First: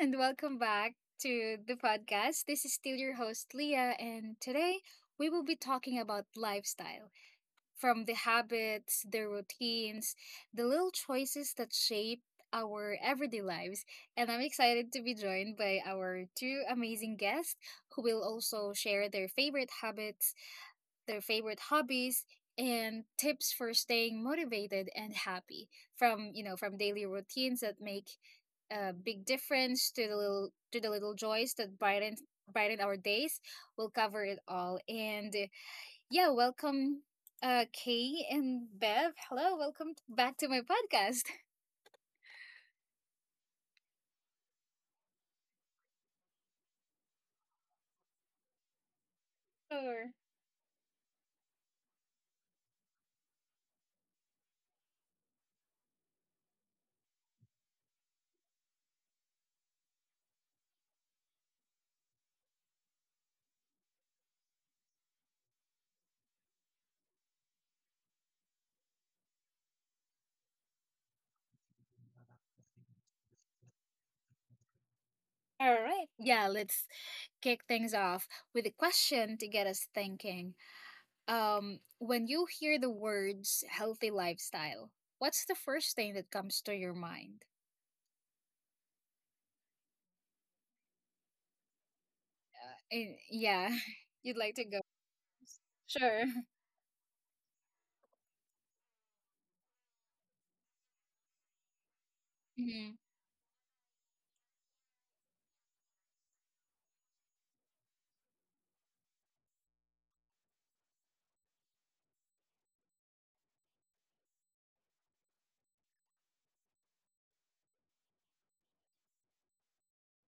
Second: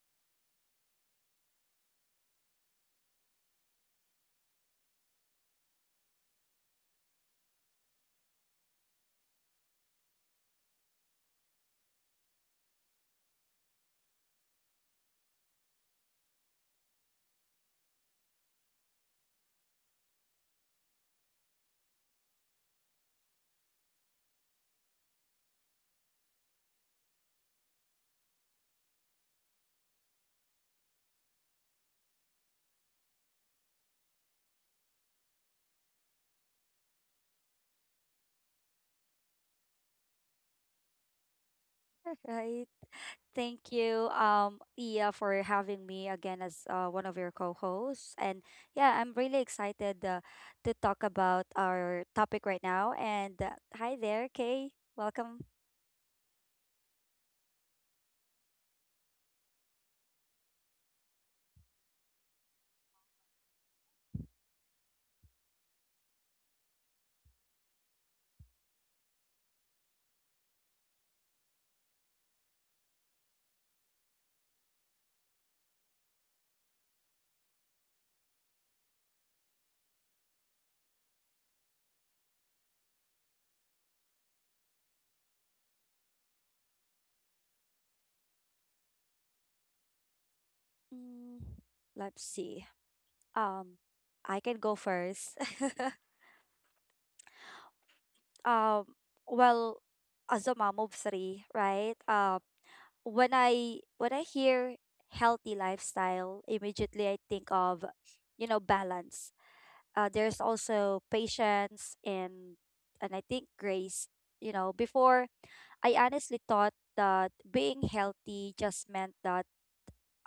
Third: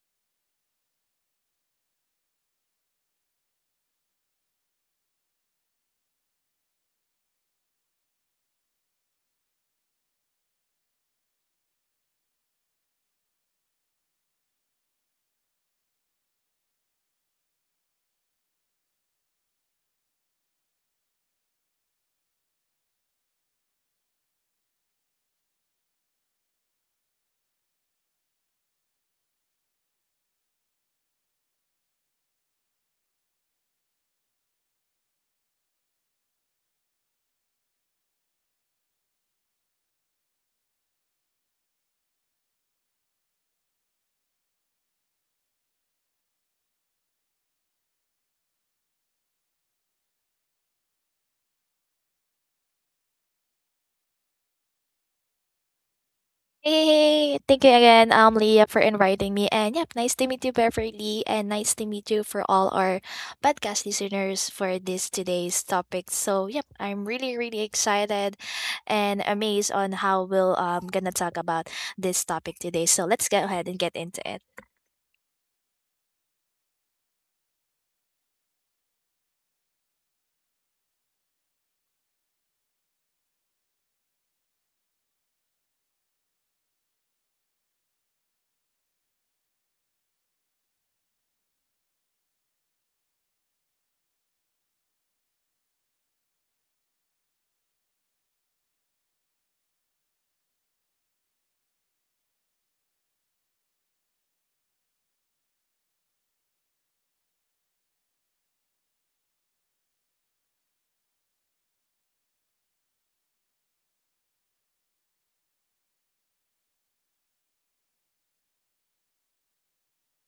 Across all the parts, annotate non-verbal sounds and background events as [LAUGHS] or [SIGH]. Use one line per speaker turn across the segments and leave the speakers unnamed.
and welcome back to the podcast. This is still your host, Leah, and today we will be talking about lifestyle from the habits, the routines, the little choices that shape our everyday lives. And I'm excited to be joined by our two amazing guests who will also share their favorite habits, their favorite hobbies, and tips for staying motivated and happy, from you know from daily routines that make a big difference, to the little, to the little joys that brighten our days. We'll cover it all. And yeah, welcome, Kay and Bev. Hello, welcome back to my podcast. [LAUGHS]
Right. Thank you, Ia, for having me again as one of your co-hosts. And yeah, I'm really excited
Sure.
to talk about our topic right now. And hi there, Kay. Welcome.
Hey, thank you again, Leah, for inviting me. And yep, nice to meet you, Beverly, and nice to meet you for all our podcast listeners for this today's topic. So yep, I'm really, really excited and amazed on how we'll gonna talk about this topic today. So let's go ahead and get into it.
All right. Yeah, let's kick things off with a question to get us thinking. When you hear the words healthy lifestyle, what's the first thing that comes to your mind?
Mm, let's see.
Yeah.
Um,
[LAUGHS] You'd
I
like
can
to
go
go?
first. [LAUGHS]
Sure.
um, well, as a mom of three, right?
[LAUGHS] Mm-hmm.
When I hear healthy lifestyle, immediately I think of balance. There's also patience, and I think grace. You know, before I honestly thought that being healthy just meant that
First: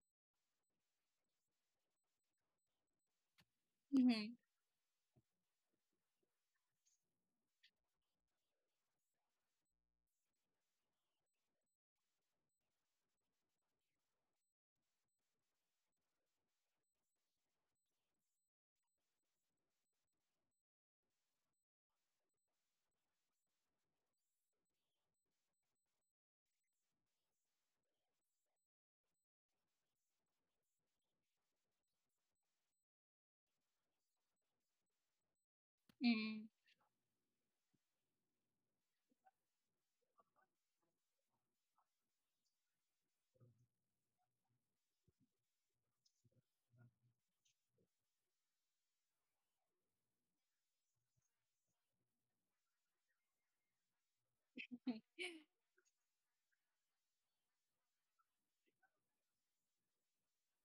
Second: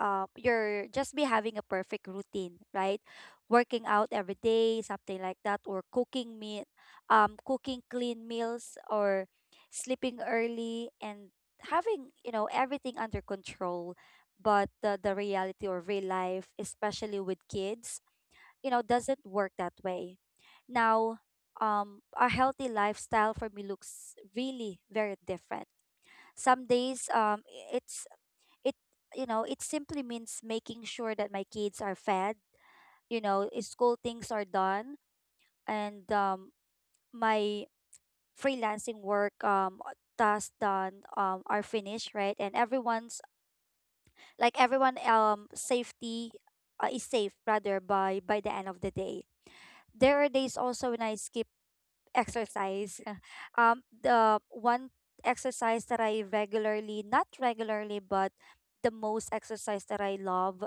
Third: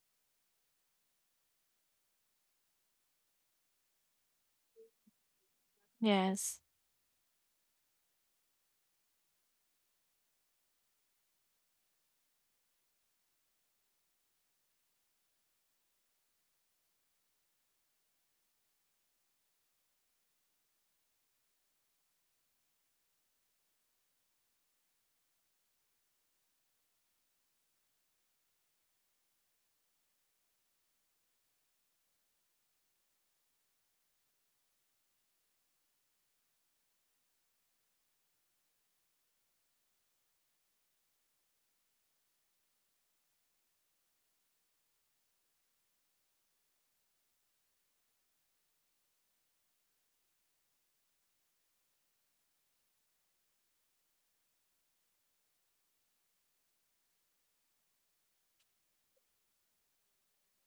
you're just be having a perfect routine, right? Working out
Mm-hmm.
every day, something like that, or cooking
Yes.
meal, cooking clean meals, or sleeping early and having everything under control. But the reality or real life, especially with kids, doesn't work that way now. A healthy lifestyle for me looks really very different. Some days it it simply means making sure that my kids are fed, school things are done, and
Mm-hmm.
my freelancing work tasks done are finished, right? And everyone's like everyone safety is safe, rather, by the end of the day. There are days also when I skip exercise. The one exercise that I regularly, not regularly, but the most exercise that I love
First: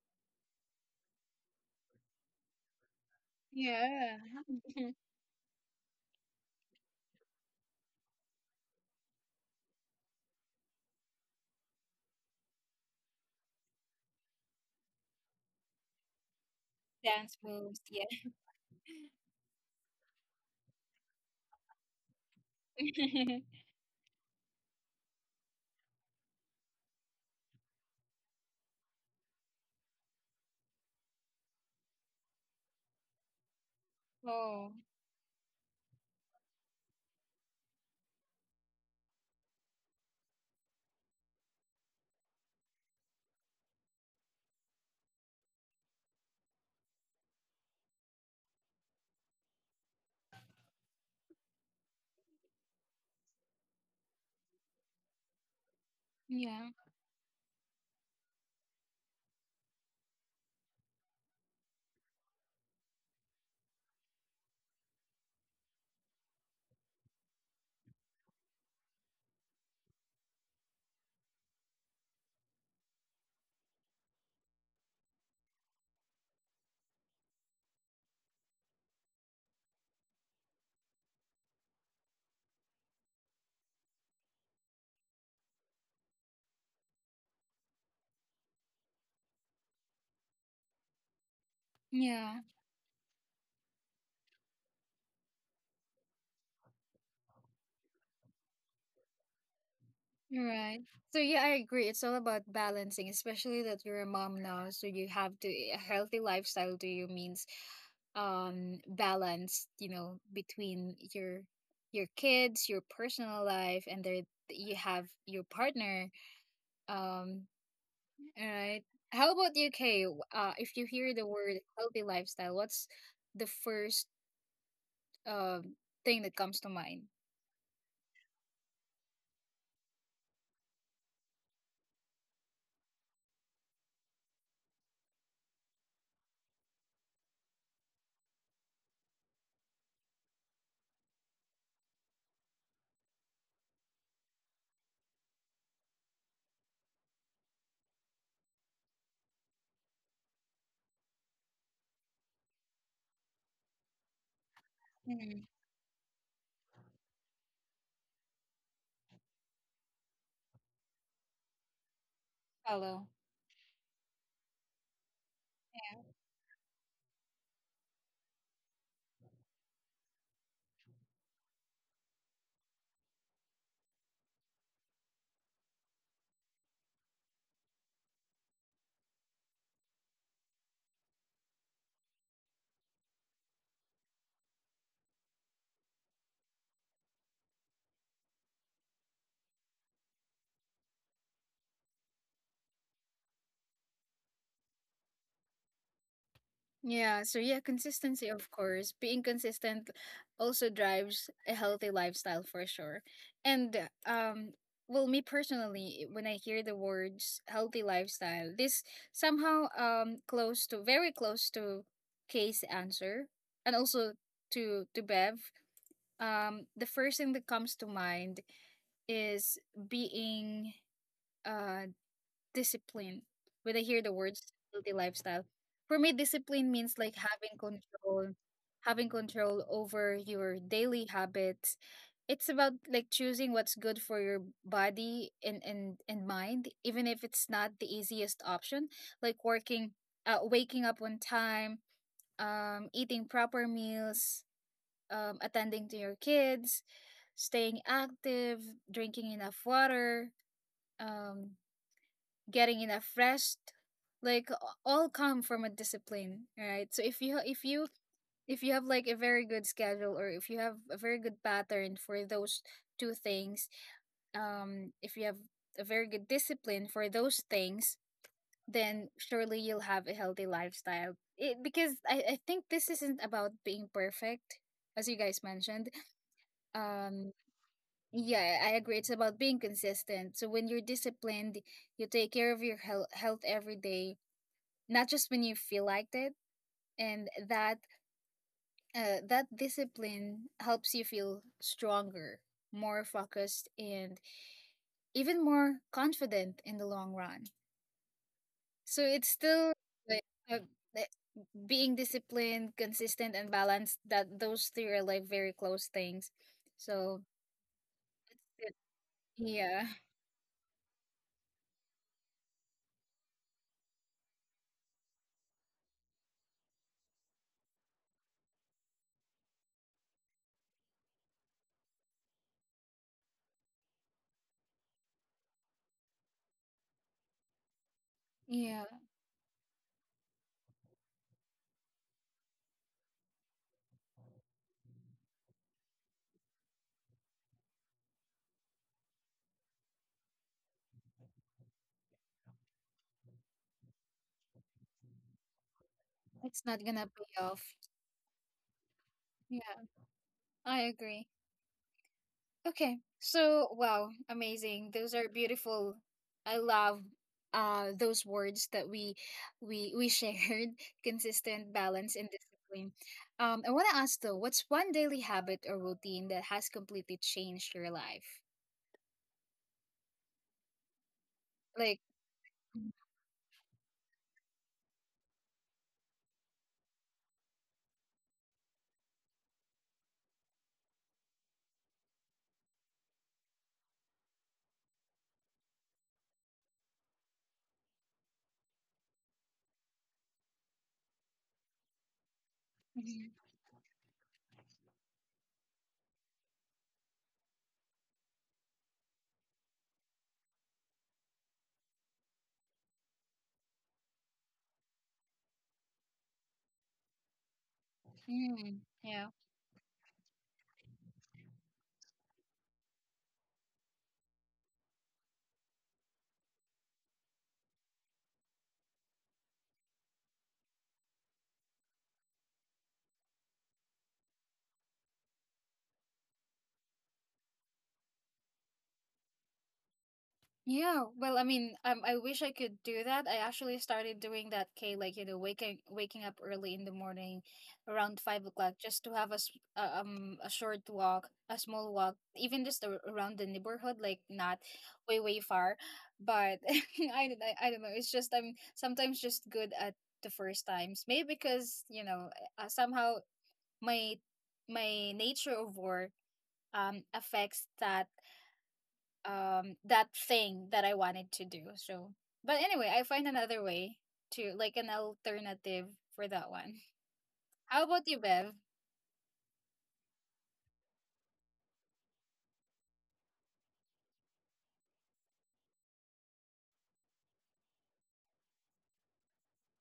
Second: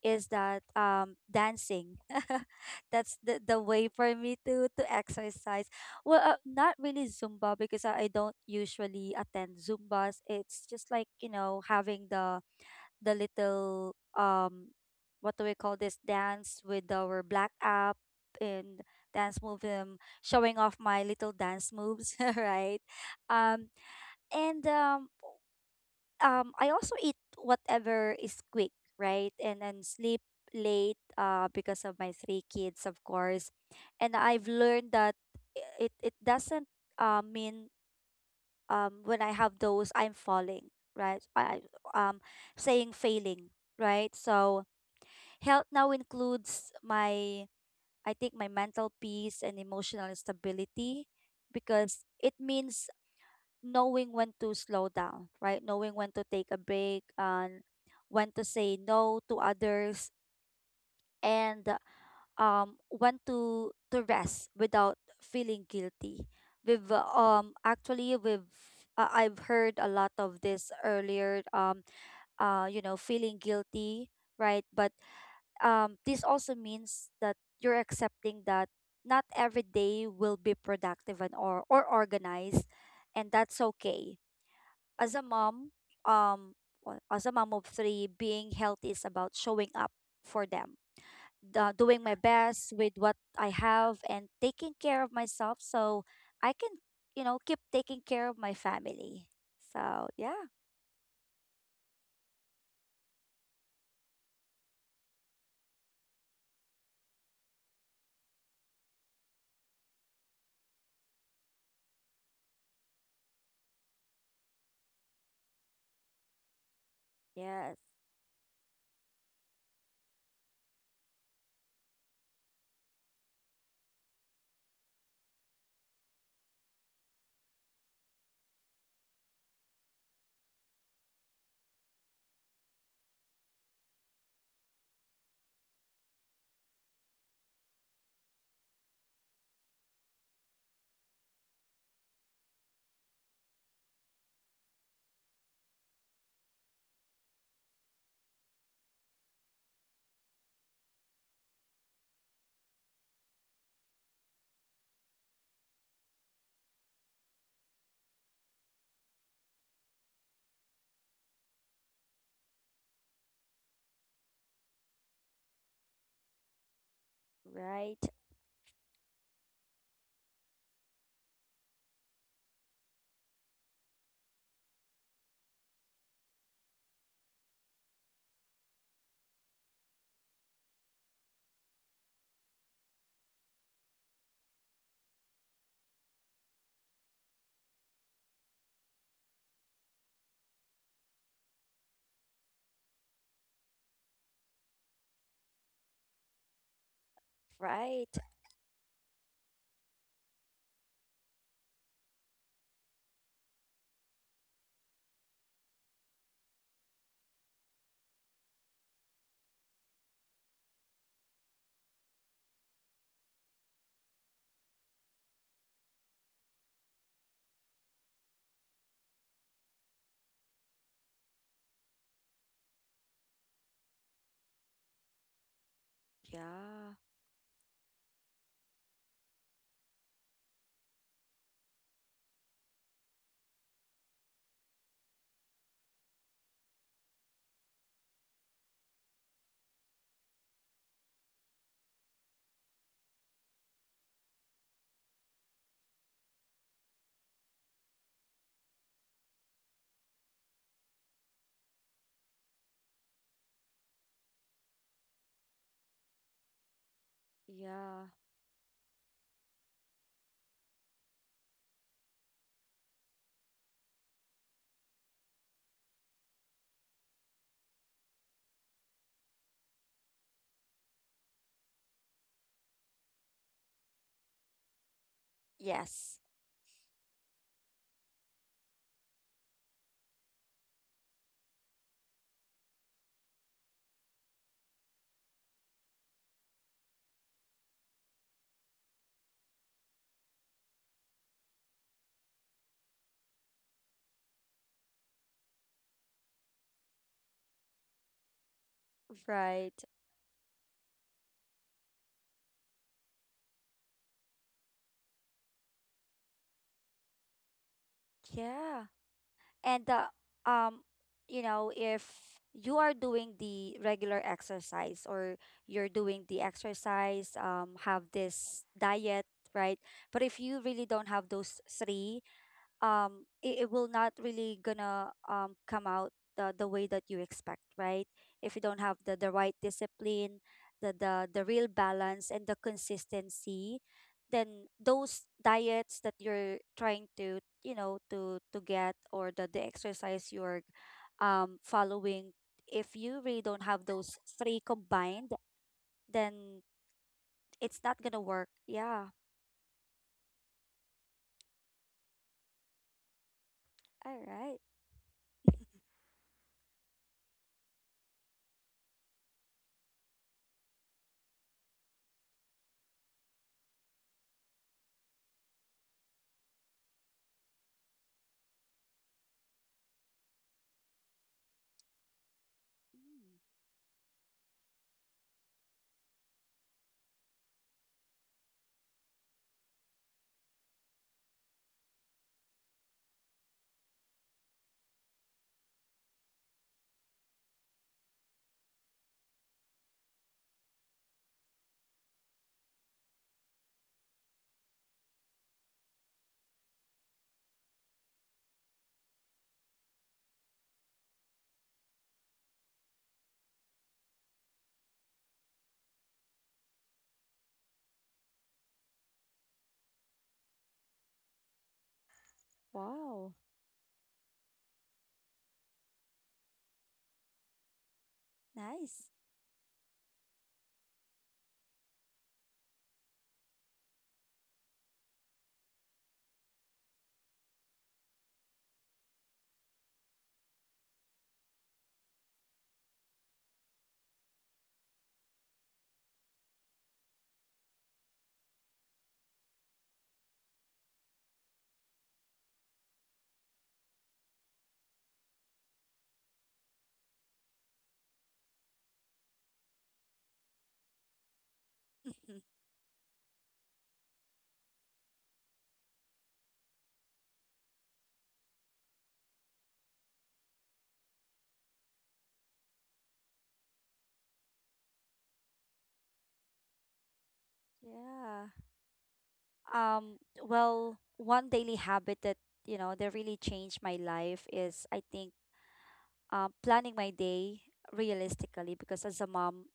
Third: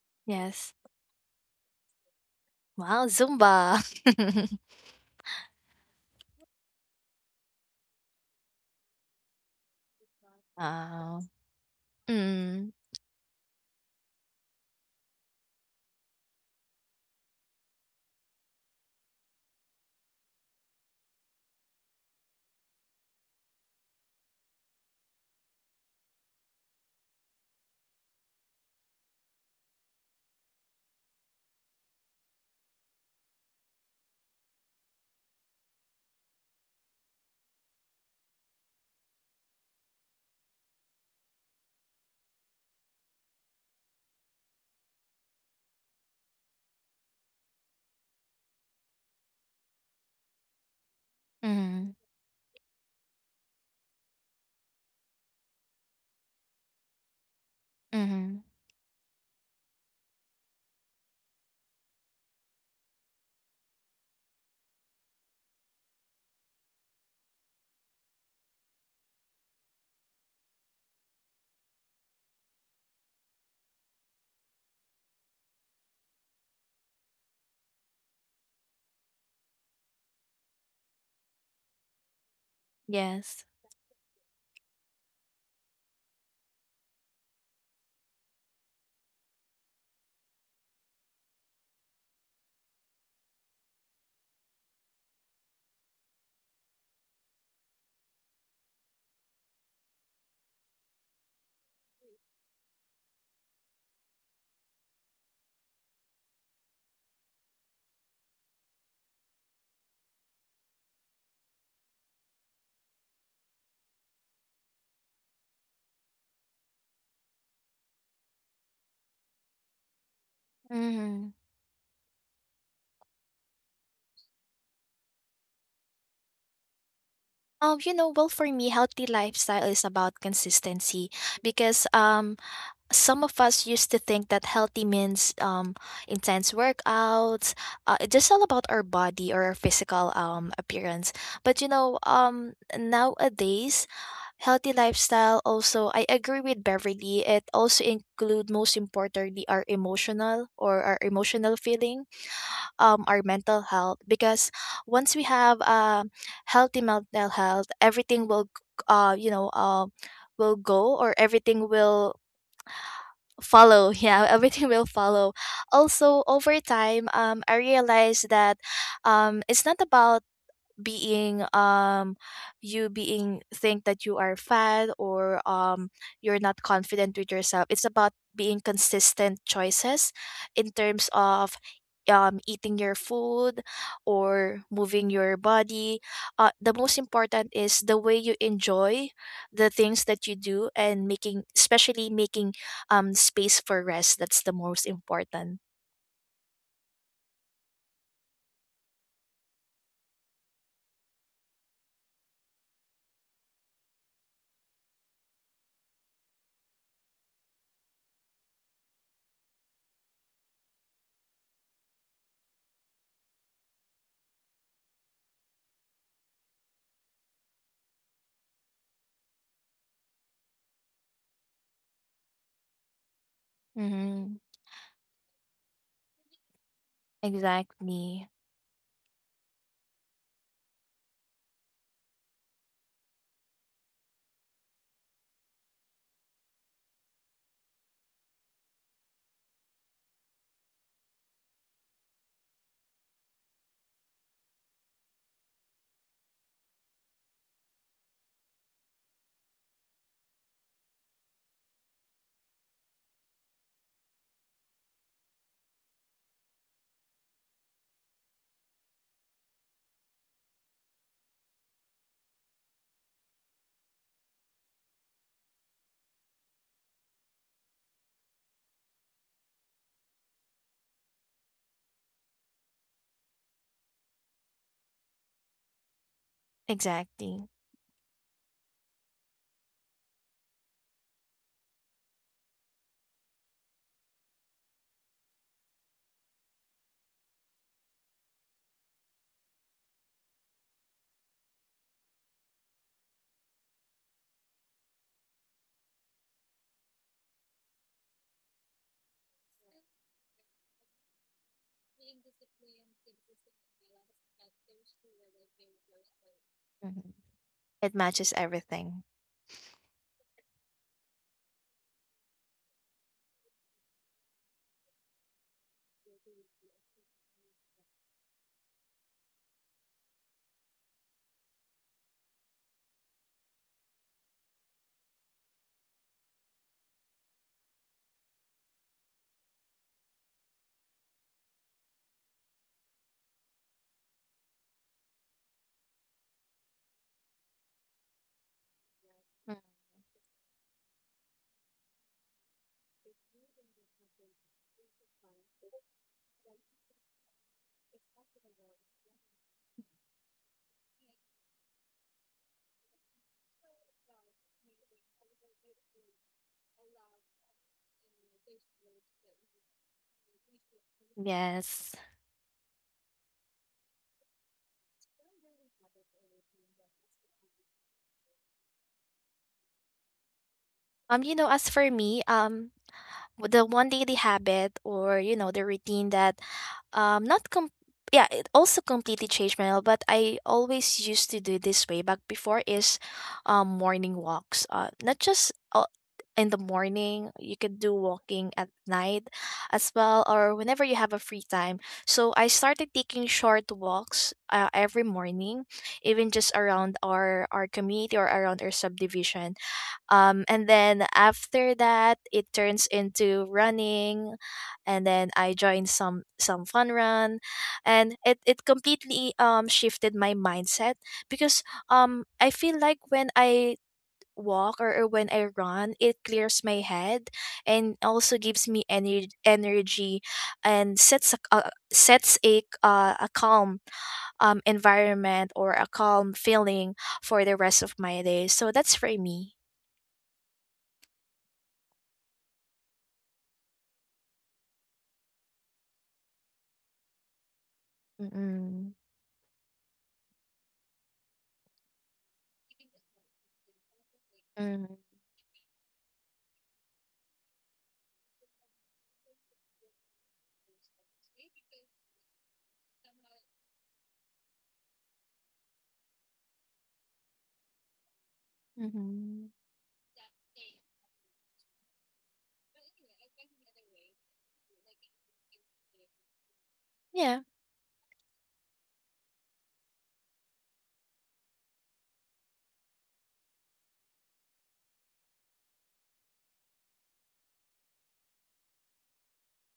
is that
Yes.
dancing. [LAUGHS]
Wow,
That's the
Zumba.
way for
Yeah.
me
[LAUGHS]
to
[LAUGHS]
exercise. Well, not really Zumba because I don't usually attend Zumbas. It's just like,
Wow.
you know, having the
Mm.
little what do we call this, dance with our
Dance
black
moves.
app, and dance move, showing off my little dance moves, [LAUGHS] right?
Yeah.
um and I also eat whatever is quick, right? And then sleep late, because of my three kids, of course. And
[LAUGHS]
I've
Oh.
learned that it doesn't mean when I have those I'm falling, right? I- um Saying failing, right? So health now includes my, I think, my mental peace and emotional stability,
Mm.
because it means knowing when to slow down, right? Knowing when to take a
Yeah.
break and when
Mm.
to say no to others, and want to rest without feeling guilty. We've actually we've I've heard a lot of this earlier, you know, feeling guilty, right? But this also means that you're accepting that not every day will be productive and or organized, and
Yes.
that's okay. As a mom, um well, as a mom of 3, being healthy is about showing up for them, doing my
Yeah.
best with what I have, and taking care of myself so I can, you know, keep taking care of my family. So, yeah.
Right. So yeah, I agree. It's all about balancing, especially that you're a mom now. So you have to, a healthy lifestyle to you means balance, you know, between your kids, your personal life, and there you have your partner. Um,
Yes.
all right. How about you, Kay? If you hear the
Mm-hmm.
word healthy lifestyle, what's the first um thing that comes to mind?
Well, for me, healthy lifestyle is about consistency because some of us used to think that healthy means intense workouts, it's just all about our body or our physical appearance. But nowadays, healthy lifestyle also, I agree with Beverly, it also include most importantly our emotional or our emotional feeling, our mental health, because once we
Mm-hmm.
have healthy mental health, everything will uh, you know uh, will go, or everything will
Hello.
follow. [LAUGHS] Yeah, everything will follow. Also, over time, I
Right.
realized that it's not about being you being think that you are fat, or you're not confident with yourself. It's about being consistent choices in terms of eating your food or moving your body. The most important is the way you enjoy the things that you do, and making, especially making, space for rest. That's the most important.
Yeah, so yeah,
Right.
consistency, of course. Being consistent also drives a healthy lifestyle for sure. And well, me personally, when I hear the words healthy lifestyle, this somehow close to, very close to Kay's answer, and also to Bev. The first thing that comes to mind is being uh discipline when I hear the
Mm-hmm.
words healthy lifestyle. For me, discipline means
Yeah.
like
Exactly.
having control over your daily habits. It's about like choosing what's good for your body and mind, even if it's not the easiest option. Like working, waking up on time, eating proper meals, attending to your kids, staying active, drinking enough water, um, getting enough rest, like a- all come from a discipline, right? So if you if you
Yeah.
if you have like a very good schedule, or if you have a very good pattern for those two things, um, if you have a very good discipline for those things, then surely you'll have a healthy lifestyle, it, because I think this isn't about being perfect, as you guys mentioned.
Yes.
Um,
Exactly.
yeah, I agree. It's about being consistent. So when you're disciplined, you take care of your health every day, not just when you feel like it. And that, that discipline helps you feel stronger, more focused, and even more confident in the long run. So it's still
Right.
like uh, uh, being disciplined, consistent, and balanced, that those three are like very close things.
Mhm.
So
It matches
it's it.
Yeah.
everything.
Yeah.
And um you know, if you are doing the regular exercise, or you're doing the exercise have this diet, right? But if you really don't have those three, it will not really gonna come out the way that you expect, right? If you don't
Yeah,
have the right discipline, the real balance, and the consistency, then those diets that you're trying to, you know, to get, or the,
Mm.
the exercise you're following, if you really don't have those three combined,
it's
then
not gonna pay off.
it's not gonna work, yeah.
Yeah, I agree. Okay. So, wow,
All right.
amazing. Those are beautiful. I love those words that we shared, [LAUGHS] consistent,
Yes.
balance, and discipline. I want to ask though, what's one daily habit or routine that has completely changed your life?
As for
Like...
me,
Mhm.
Mm.
the one daily habit, or, the routine that not com- yeah, it also completely changed my health, but I always used to do this way back before, is morning walks. Not just in the morning, you could do walking at night as well, or whenever you have a free time. So I started taking
Mhm.
short walks every morning, even just around our community or around our subdivision. And then after that, it turns into running, and then I joined some fun run, and it
Mm,
completely
yeah.
shifted my mindset, because I feel like when
Wow.
I walk, or when I run, it clears my head and also gives me
Nice.
energy, and sets a calm environment, or a calm feeling for the rest of my day. So that's for me.
Yeah, well, I mean, I wish I could do that. I actually started doing that, Kay, like, you know, waking up early in the morning, around 5 o'clock,
Mm-mm.
just to have a a short walk, a small walk, even just around the neighborhood, like not
Mhm.
way far. But [LAUGHS] I, I don't know. It's just I'm sometimes just good at the first times. Maybe because you know
[LAUGHS]
somehow my my nature of work affects that
Mhm.
that thing that I wanted to do. So, but anyway, I find another way to, like, an alternative for that one.
Yeah.
[LAUGHS] How about you,
Yeah.
Bev?
Well, one daily habit that, you know, that really changed my life is, I think, planning my day realistically, because as a mom,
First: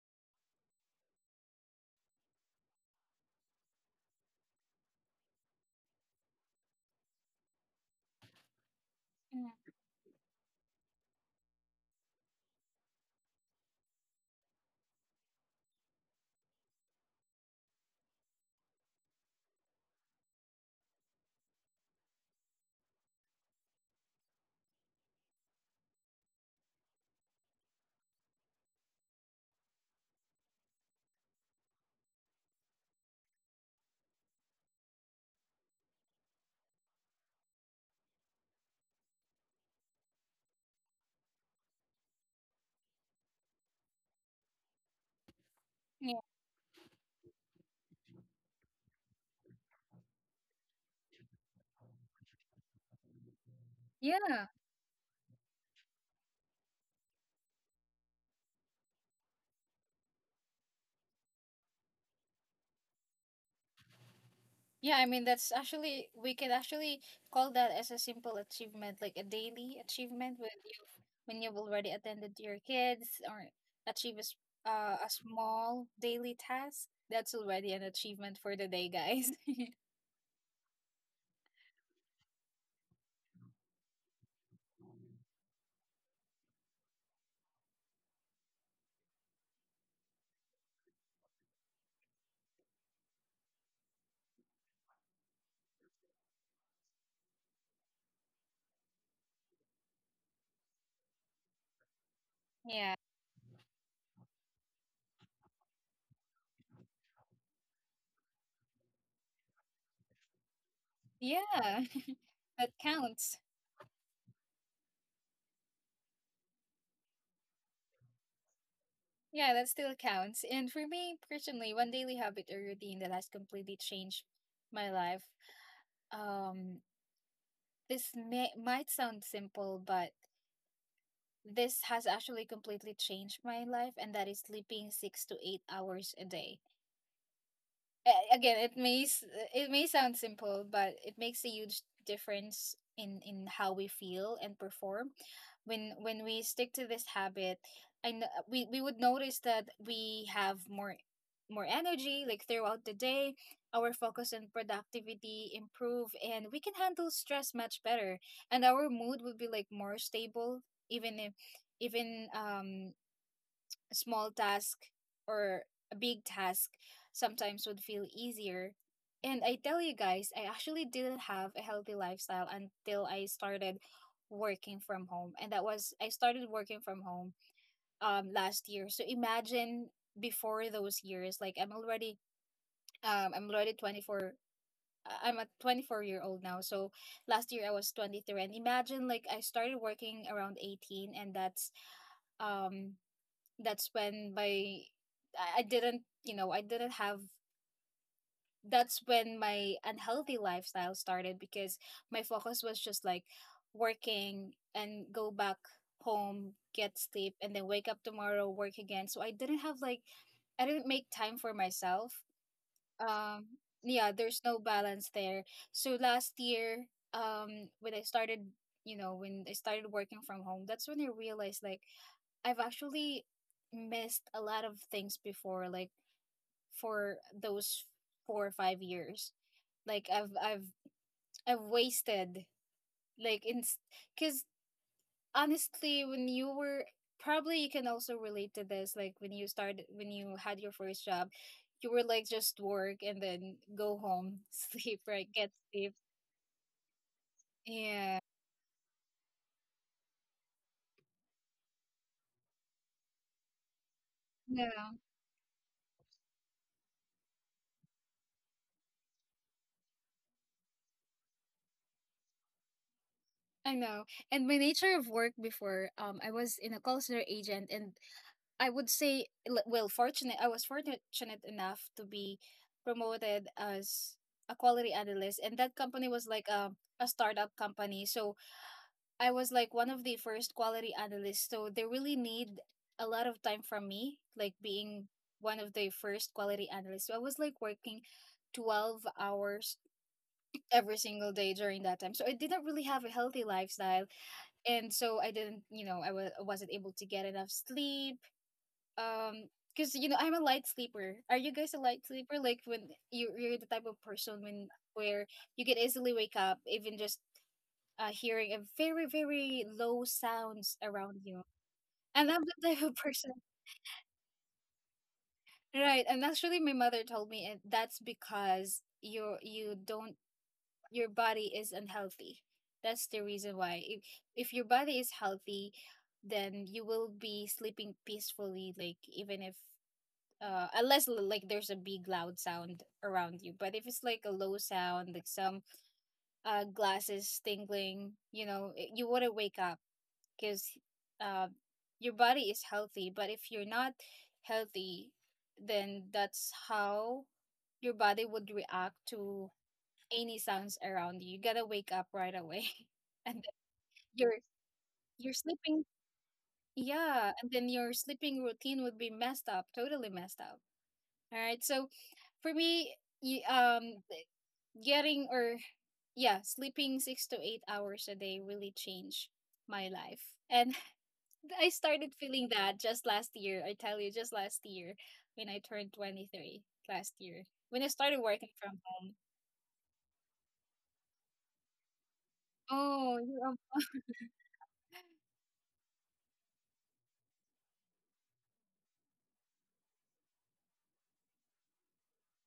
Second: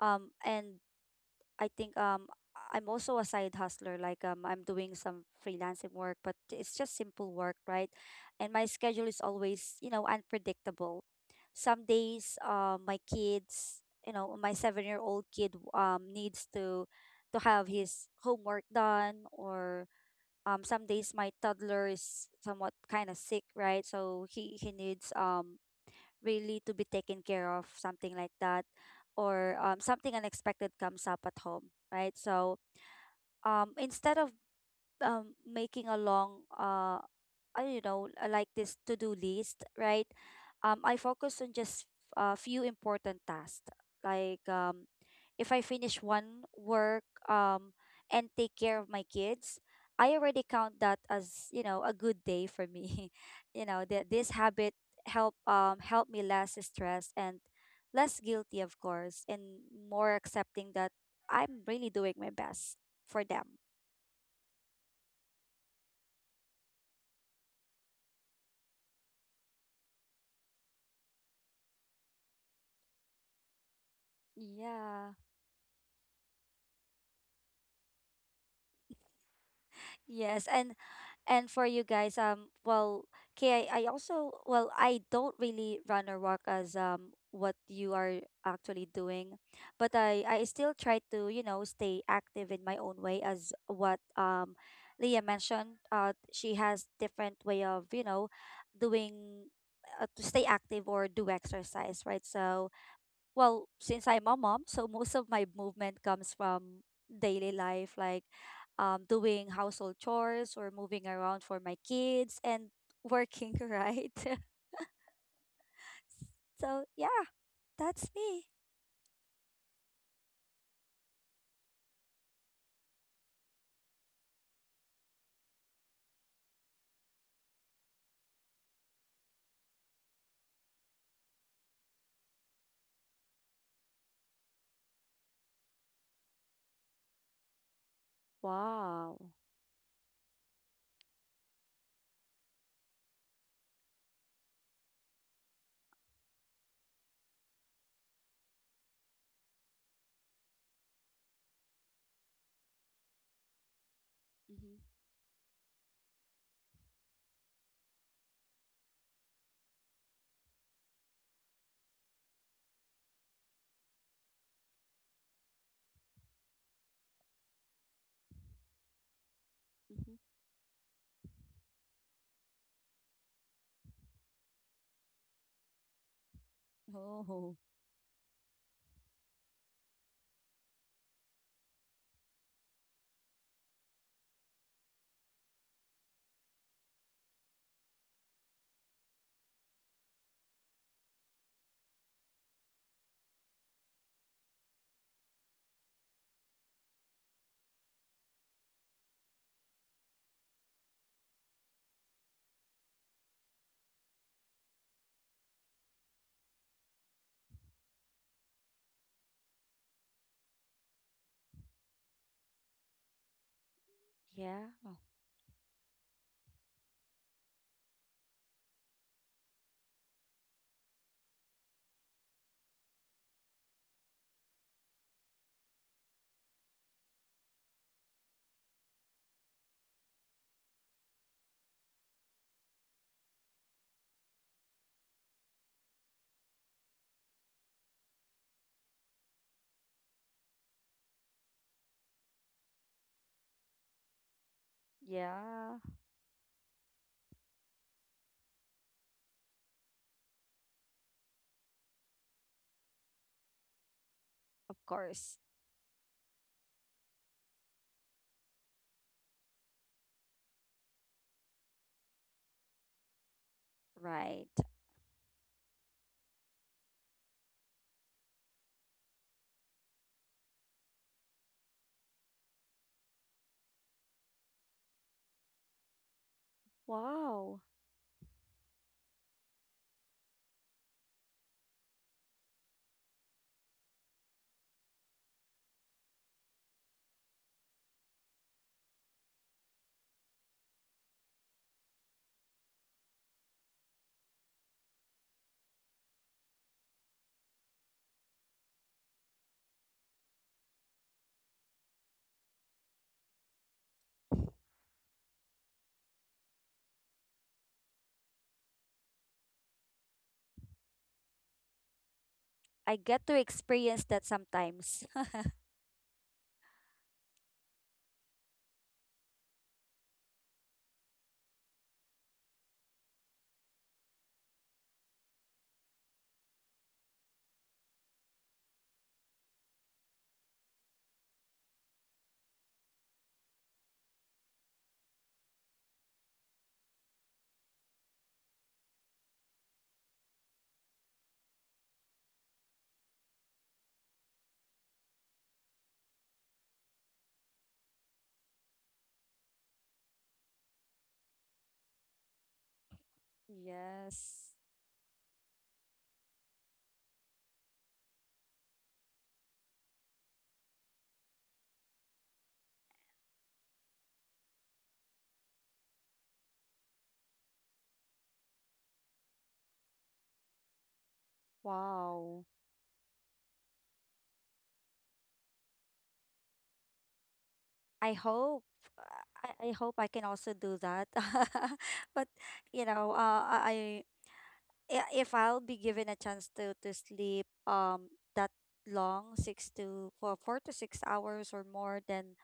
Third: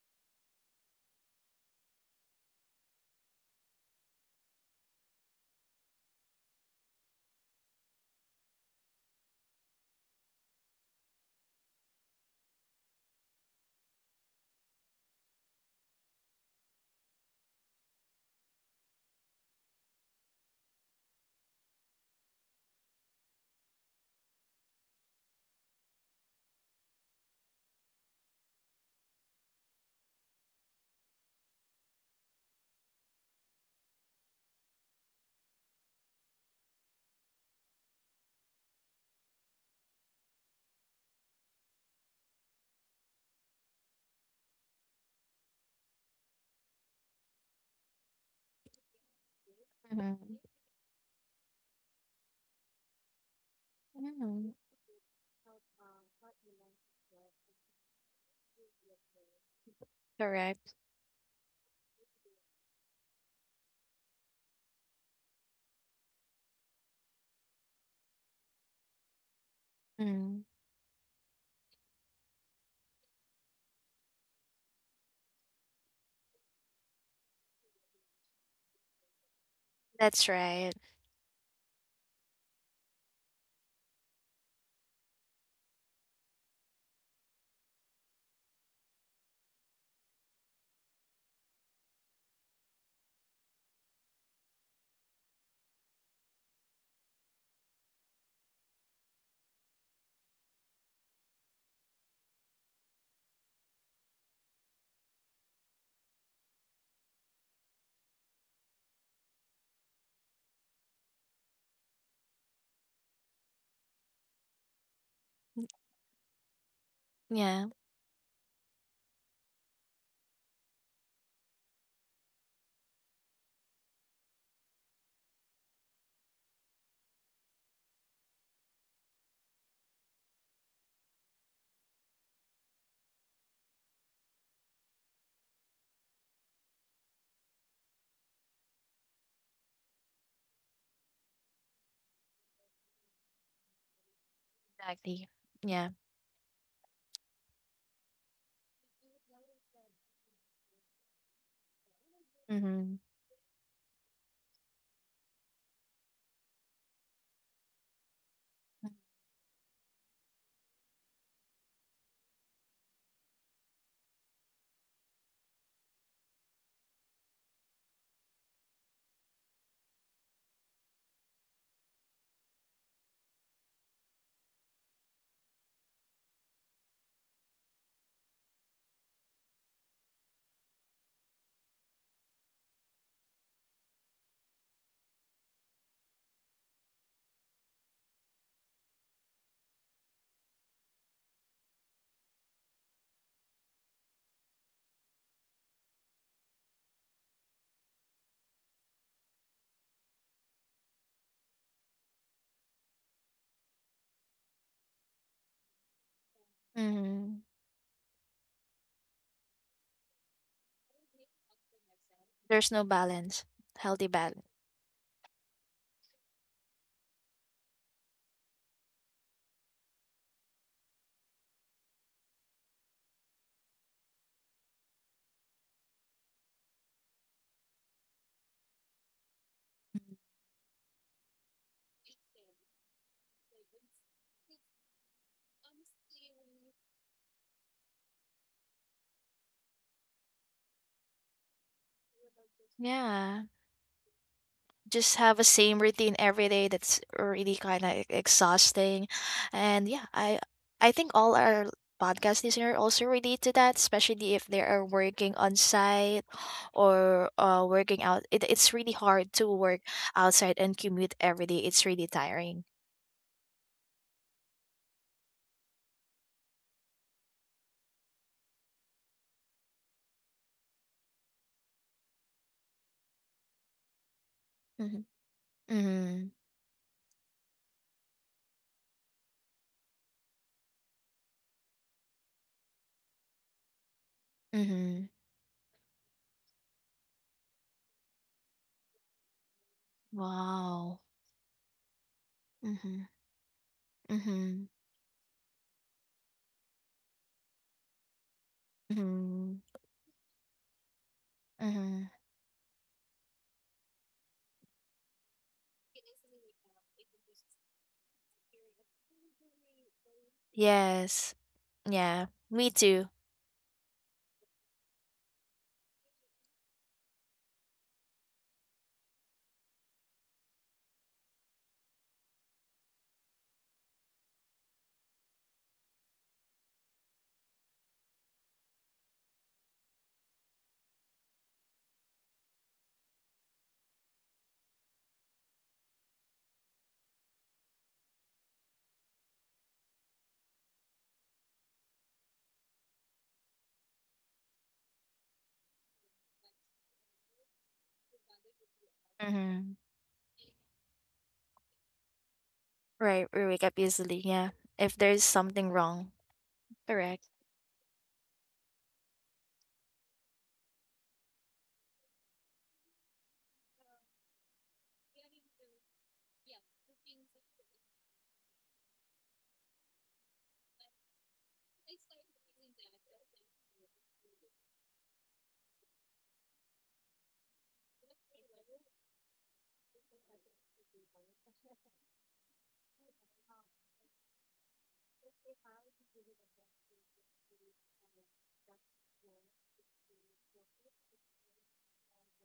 and I think I'm also a side hustler, like I'm doing some freelancing work, but it's just simple work, right? And my schedule is
Mm.
always, you know, unpredictable. Some days my kids, you know, my 7-year-old kid needs to have his homework done, or some days my toddler is somewhat kind of sick, right? So he needs really to be taken care of, something like that, or something unexpected comes up at home, right? So instead of making a long I don't know, like this to do list, right? I focus on just a few important tasks. Like if I finish
Yeah.
one work, and take care of my kids, I
Mhm.
already count that as, you know, a good day for me. [LAUGHS] You know that this
Yeah.
Mhm.
habit help me less stressed and less guilty, of course, and more accepting
Correct.
that I'm really doing my best for them.
Yeah, I mean that's actually, we can actually call that as a simple achievement, like a daily achievement
Mm.
when you when you've already attended to your kids or achieve a, a
Yeah.
small daily task. That's already an achievement for the day, guys. [LAUGHS]
That's
Yes,
right.
and for you guys, well, okay, I also, well, I don't really run or walk as what you are actually doing, but I still try to, you know, stay active in my own way, as what Leah mentioned. She has different way of, you know, doing to stay active or do exercise, right? So
Yeah.
well, since I'm a mom, so most of my movement comes from daily life, like doing household chores, or moving around for my
Yeah.
kids,
[LAUGHS]
and
That counts.
working, [LAUGHS] right? [LAUGHS]
Mm.
So, yeah,
Yeah.
that's me.
Yeah, that still counts. And for me personally, one daily habit or routine that has completely changed my life. Um, this may might sound simple, but this has actually completely changed my life, and that is sleeping 6 to 8 hours a day. Again, it
Wow.
it may sound simple, but it makes a huge difference in how we feel and perform.
Exactly.
when
Yeah.
when we stick to this habit, and we would notice that we have more, more energy like throughout the day, our focus and
Mm-hmm,
productivity improve, and we can handle stress much better, and our mood would be like more stable. Even if, even um, a small task or a big task sometimes would feel easier. And I tell you guys, I actually didn't have a healthy lifestyle until I started working from home. And that was, I started working from
mm-hmm.
home
Oh.
last year. So imagine before those years, like I'm already 24. I'm a 24-year-old now. So last year I was 23. And imagine like I started working around 18, and um, that's when my I didn't, you know, I didn't have, that's when my unhealthy lifestyle started, because my focus was just like working and go back home, get sleep,
Mhm.
and then wake up tomorrow, work again. So I didn't have like, I didn't make time for myself.
There's no
Um,
balance. Healthy
yeah, there's
balance.
no
Yeah,
balance there. So last year, um, when I started, you know, when I started working from home, that's when I realized like I've actually missed a lot of things before, like for those 4 or 5 years. Like I've wasted like in, because honestly, when you were, probably you can also relate to this. Like when you started, when you had your first job, you were like just work and
Yeah.
then go home, [LAUGHS] sleep,
Just
right?
have a
Get
yeah,
same
sleep.
routine every day, that's really kind of
Yeah.
exhausting. And yeah, I think all our podcast listener also relate to that, especially if they
Yeah,
of
are working
course.
on site or working out. It's really hard to work outside and commute every day. It's really tiring.
I know. And
Right.
my nature of work before, I was in a call center agent, and I would say, well, fortunate. I was fortunate enough to be promoted as a quality
Mm-hmm.
analyst, and that company was
Mm-hmm.
like a startup
Wow.
company. So I was like one of the first quality analysts. So they really need a lot of time from me, like
Mm-hmm.
being one of the first quality analysts. So I was like working 12 hours every
Wow.
single day during that time. So I didn't really have a
Mm-hmm.
healthy lifestyle,
Mm-hmm.
and so I didn't, you know, I wasn't able to get enough sleep. Um,
Mm-hmm.
because you know I'm a light sleeper. Are you guys a light
Mm-hmm.
sleeper? Like when you, you're the type of person when where you can easily wake up, even just hearing a very, very low sounds around
Yes.
you.
Yeah.
And I'm the [LAUGHS]
Me
type of
I
too.
get
person,
to experience that sometimes. [LAUGHS]
right? And actually, my mother told me, and that's because you don't, your body is unhealthy. That's the reason why. If your body is healthy, then you will be sleeping peacefully. Like even if, unless, like there's a big loud sound around you, but if it's like a low sound, like some glasses tingling, you know, you want to wake up because uh your body is healthy. But if you're not healthy, then that's how your body would react to
Mm-hmm.
any sounds around you, you gotta wake up right away. [LAUGHS]
Right,
And then
we wake up easily,
your are
Yes.
yeah. If there's something
sleeping,
wrong. Correct.
yeah, and then your sleeping routine would be messed up, totally messed up. All right. So for me, y- um, getting, or yeah, sleeping 6 to 8 hours a day really changed my life. And [LAUGHS] I started
Wow.
feeling that just last year. I tell you, just last year when I turned 23 last year, when I
I
started working
hope
from home.
I hope I can also do that. [LAUGHS] But you know,
Oh, you are-
if I'll be given a chance to sleep that long, six to for 4 to 6 hours or more, then,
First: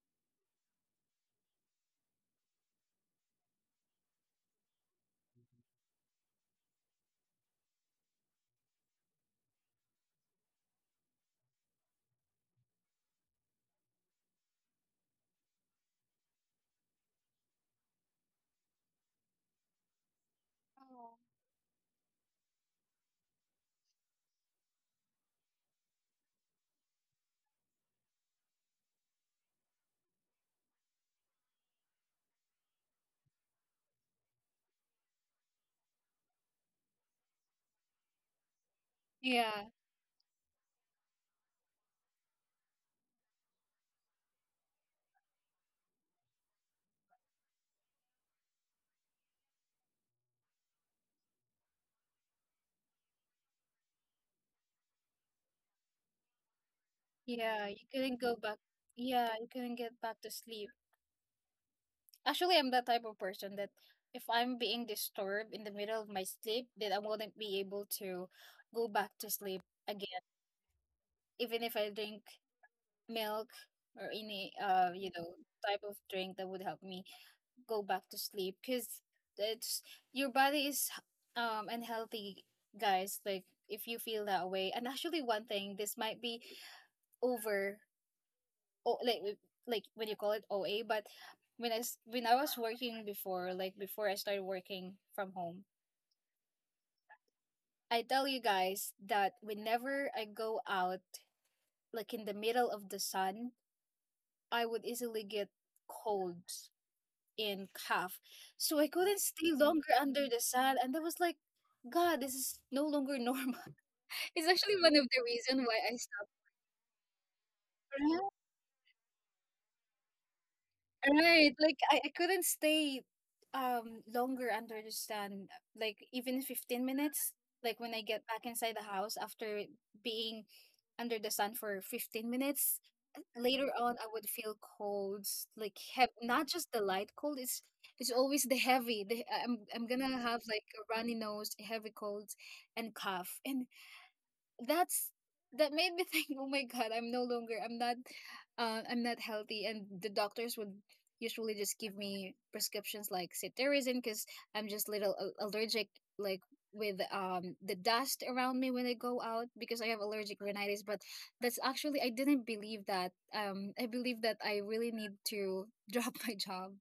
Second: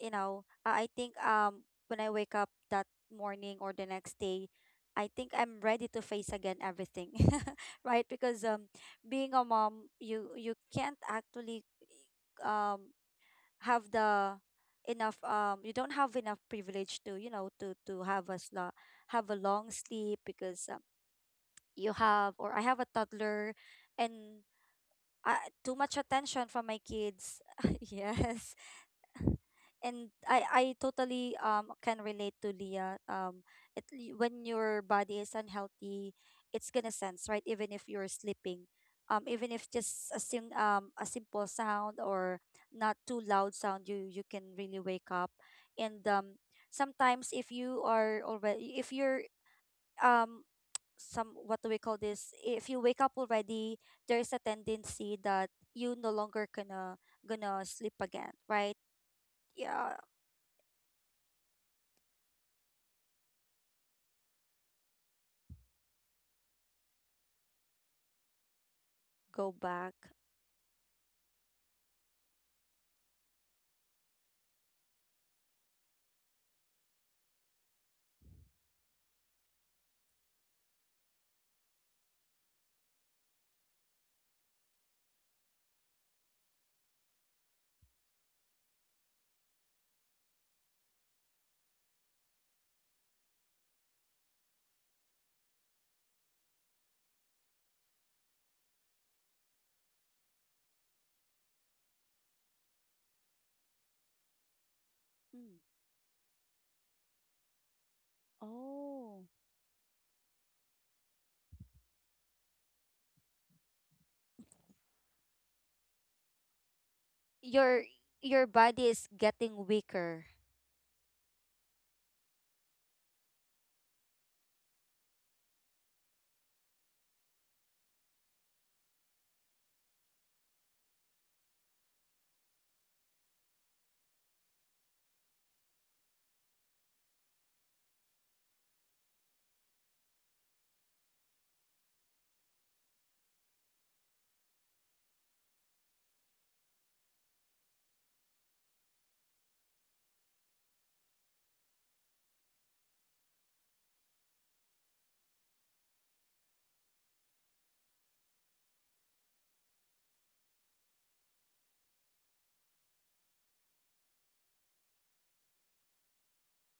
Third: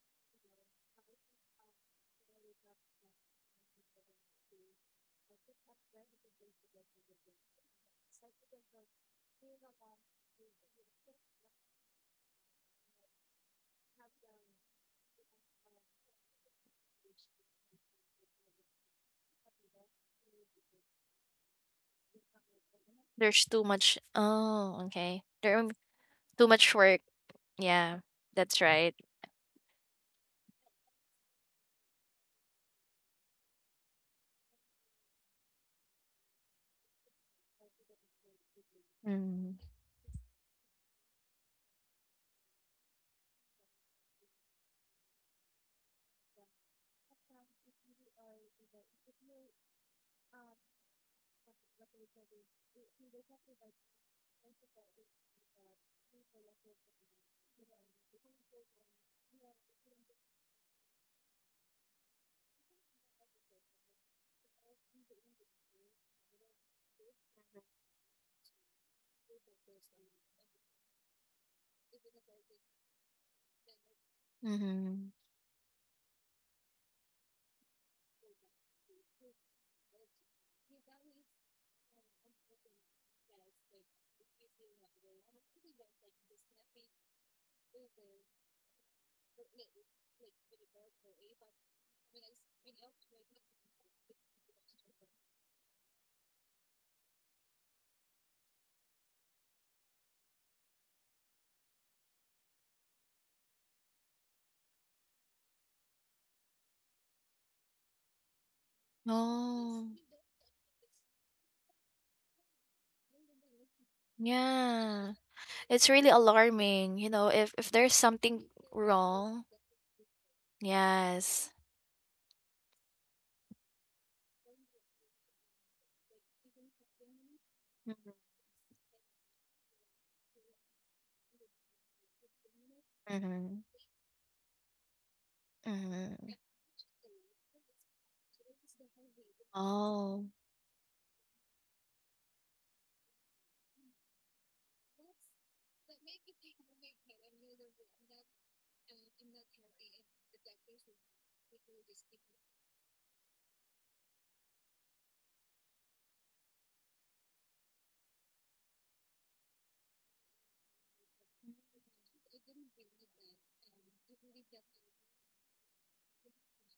you know, I think when I wake up that morning or the next day, I think I'm ready to face again everything, [LAUGHS] right? Because being a mom, you can't actually um have the enough you don't have enough privilege to, you know, to have a have a long sleep because
oh.
you have, or I have, a
There's
toddler,
too much.
and
Oh, okay. There,
too much
too
attention from
much
my
work.
kids. [LAUGHS]
Yeah,
Yes.
that's right.
[LAUGHS] And I totally can relate to Leah. It, when your body is unhealthy, it's gonna sense, right, even if you're sleeping. Even
Mm.
Yeah,
if just a sing a simple sound, or not too loud sound, you can really wake up. And sometimes if you are already, if you're um some, what do we call this? If you wake up already, there's a tendency that you no longer gonna
yeah. You
sleep
couldn't
again,
go back.
right?
Yeah, you couldn't
Yeah,
get back to sleep. Actually, I'm that type of person that if I'm being disturbed in the middle of my sleep, then I wouldn't be able to go back
go
to sleep
back.
again. Even if I drink milk or any
Mm-hmm.
you know, type of drink that would help me go back to sleep, because it's, your body is um, unhealthy, guys. Like if you feel that way. And actually one thing, this might be over, oh, like like when you call it OA, but when I when I was working before, like before I started working from home, I tell you guys that whenever I go out, like in the middle of the sun, I would easily
Mm.
get colds in cough. So I
Oh.
couldn't stay
Oh.
longer under the sun, and I was like, God, this is no longer normal. [LAUGHS] It's actually one of
Yeah.
the reasons why
It's
I
really alarming, you know, if
Your
there's
stopped.
your
something
body is
wrong.
getting weaker,
Yes.
Right, like I couldn't stay longer under the sun, like even 15 minutes. Like when I
Mm-hmm.
get back inside the house after being under the sun for 15 minutes, later on I would feel colds, like have
Mm-hmm.
not just the light cold, it's always the heavy. I'm gonna
Oh,
have like a runny nose, heavy colds, and cough. And that's that made me [LAUGHS] think, oh my God, I'm no longer, I'm not healthy. And the doctors would usually just give me prescriptions like cetirizine because I'm just little allergic, like with the dust around me when I go out, because I have allergic rhinitis. But that's actually, I didn't believe that. I believe that I really need to drop [LAUGHS] my job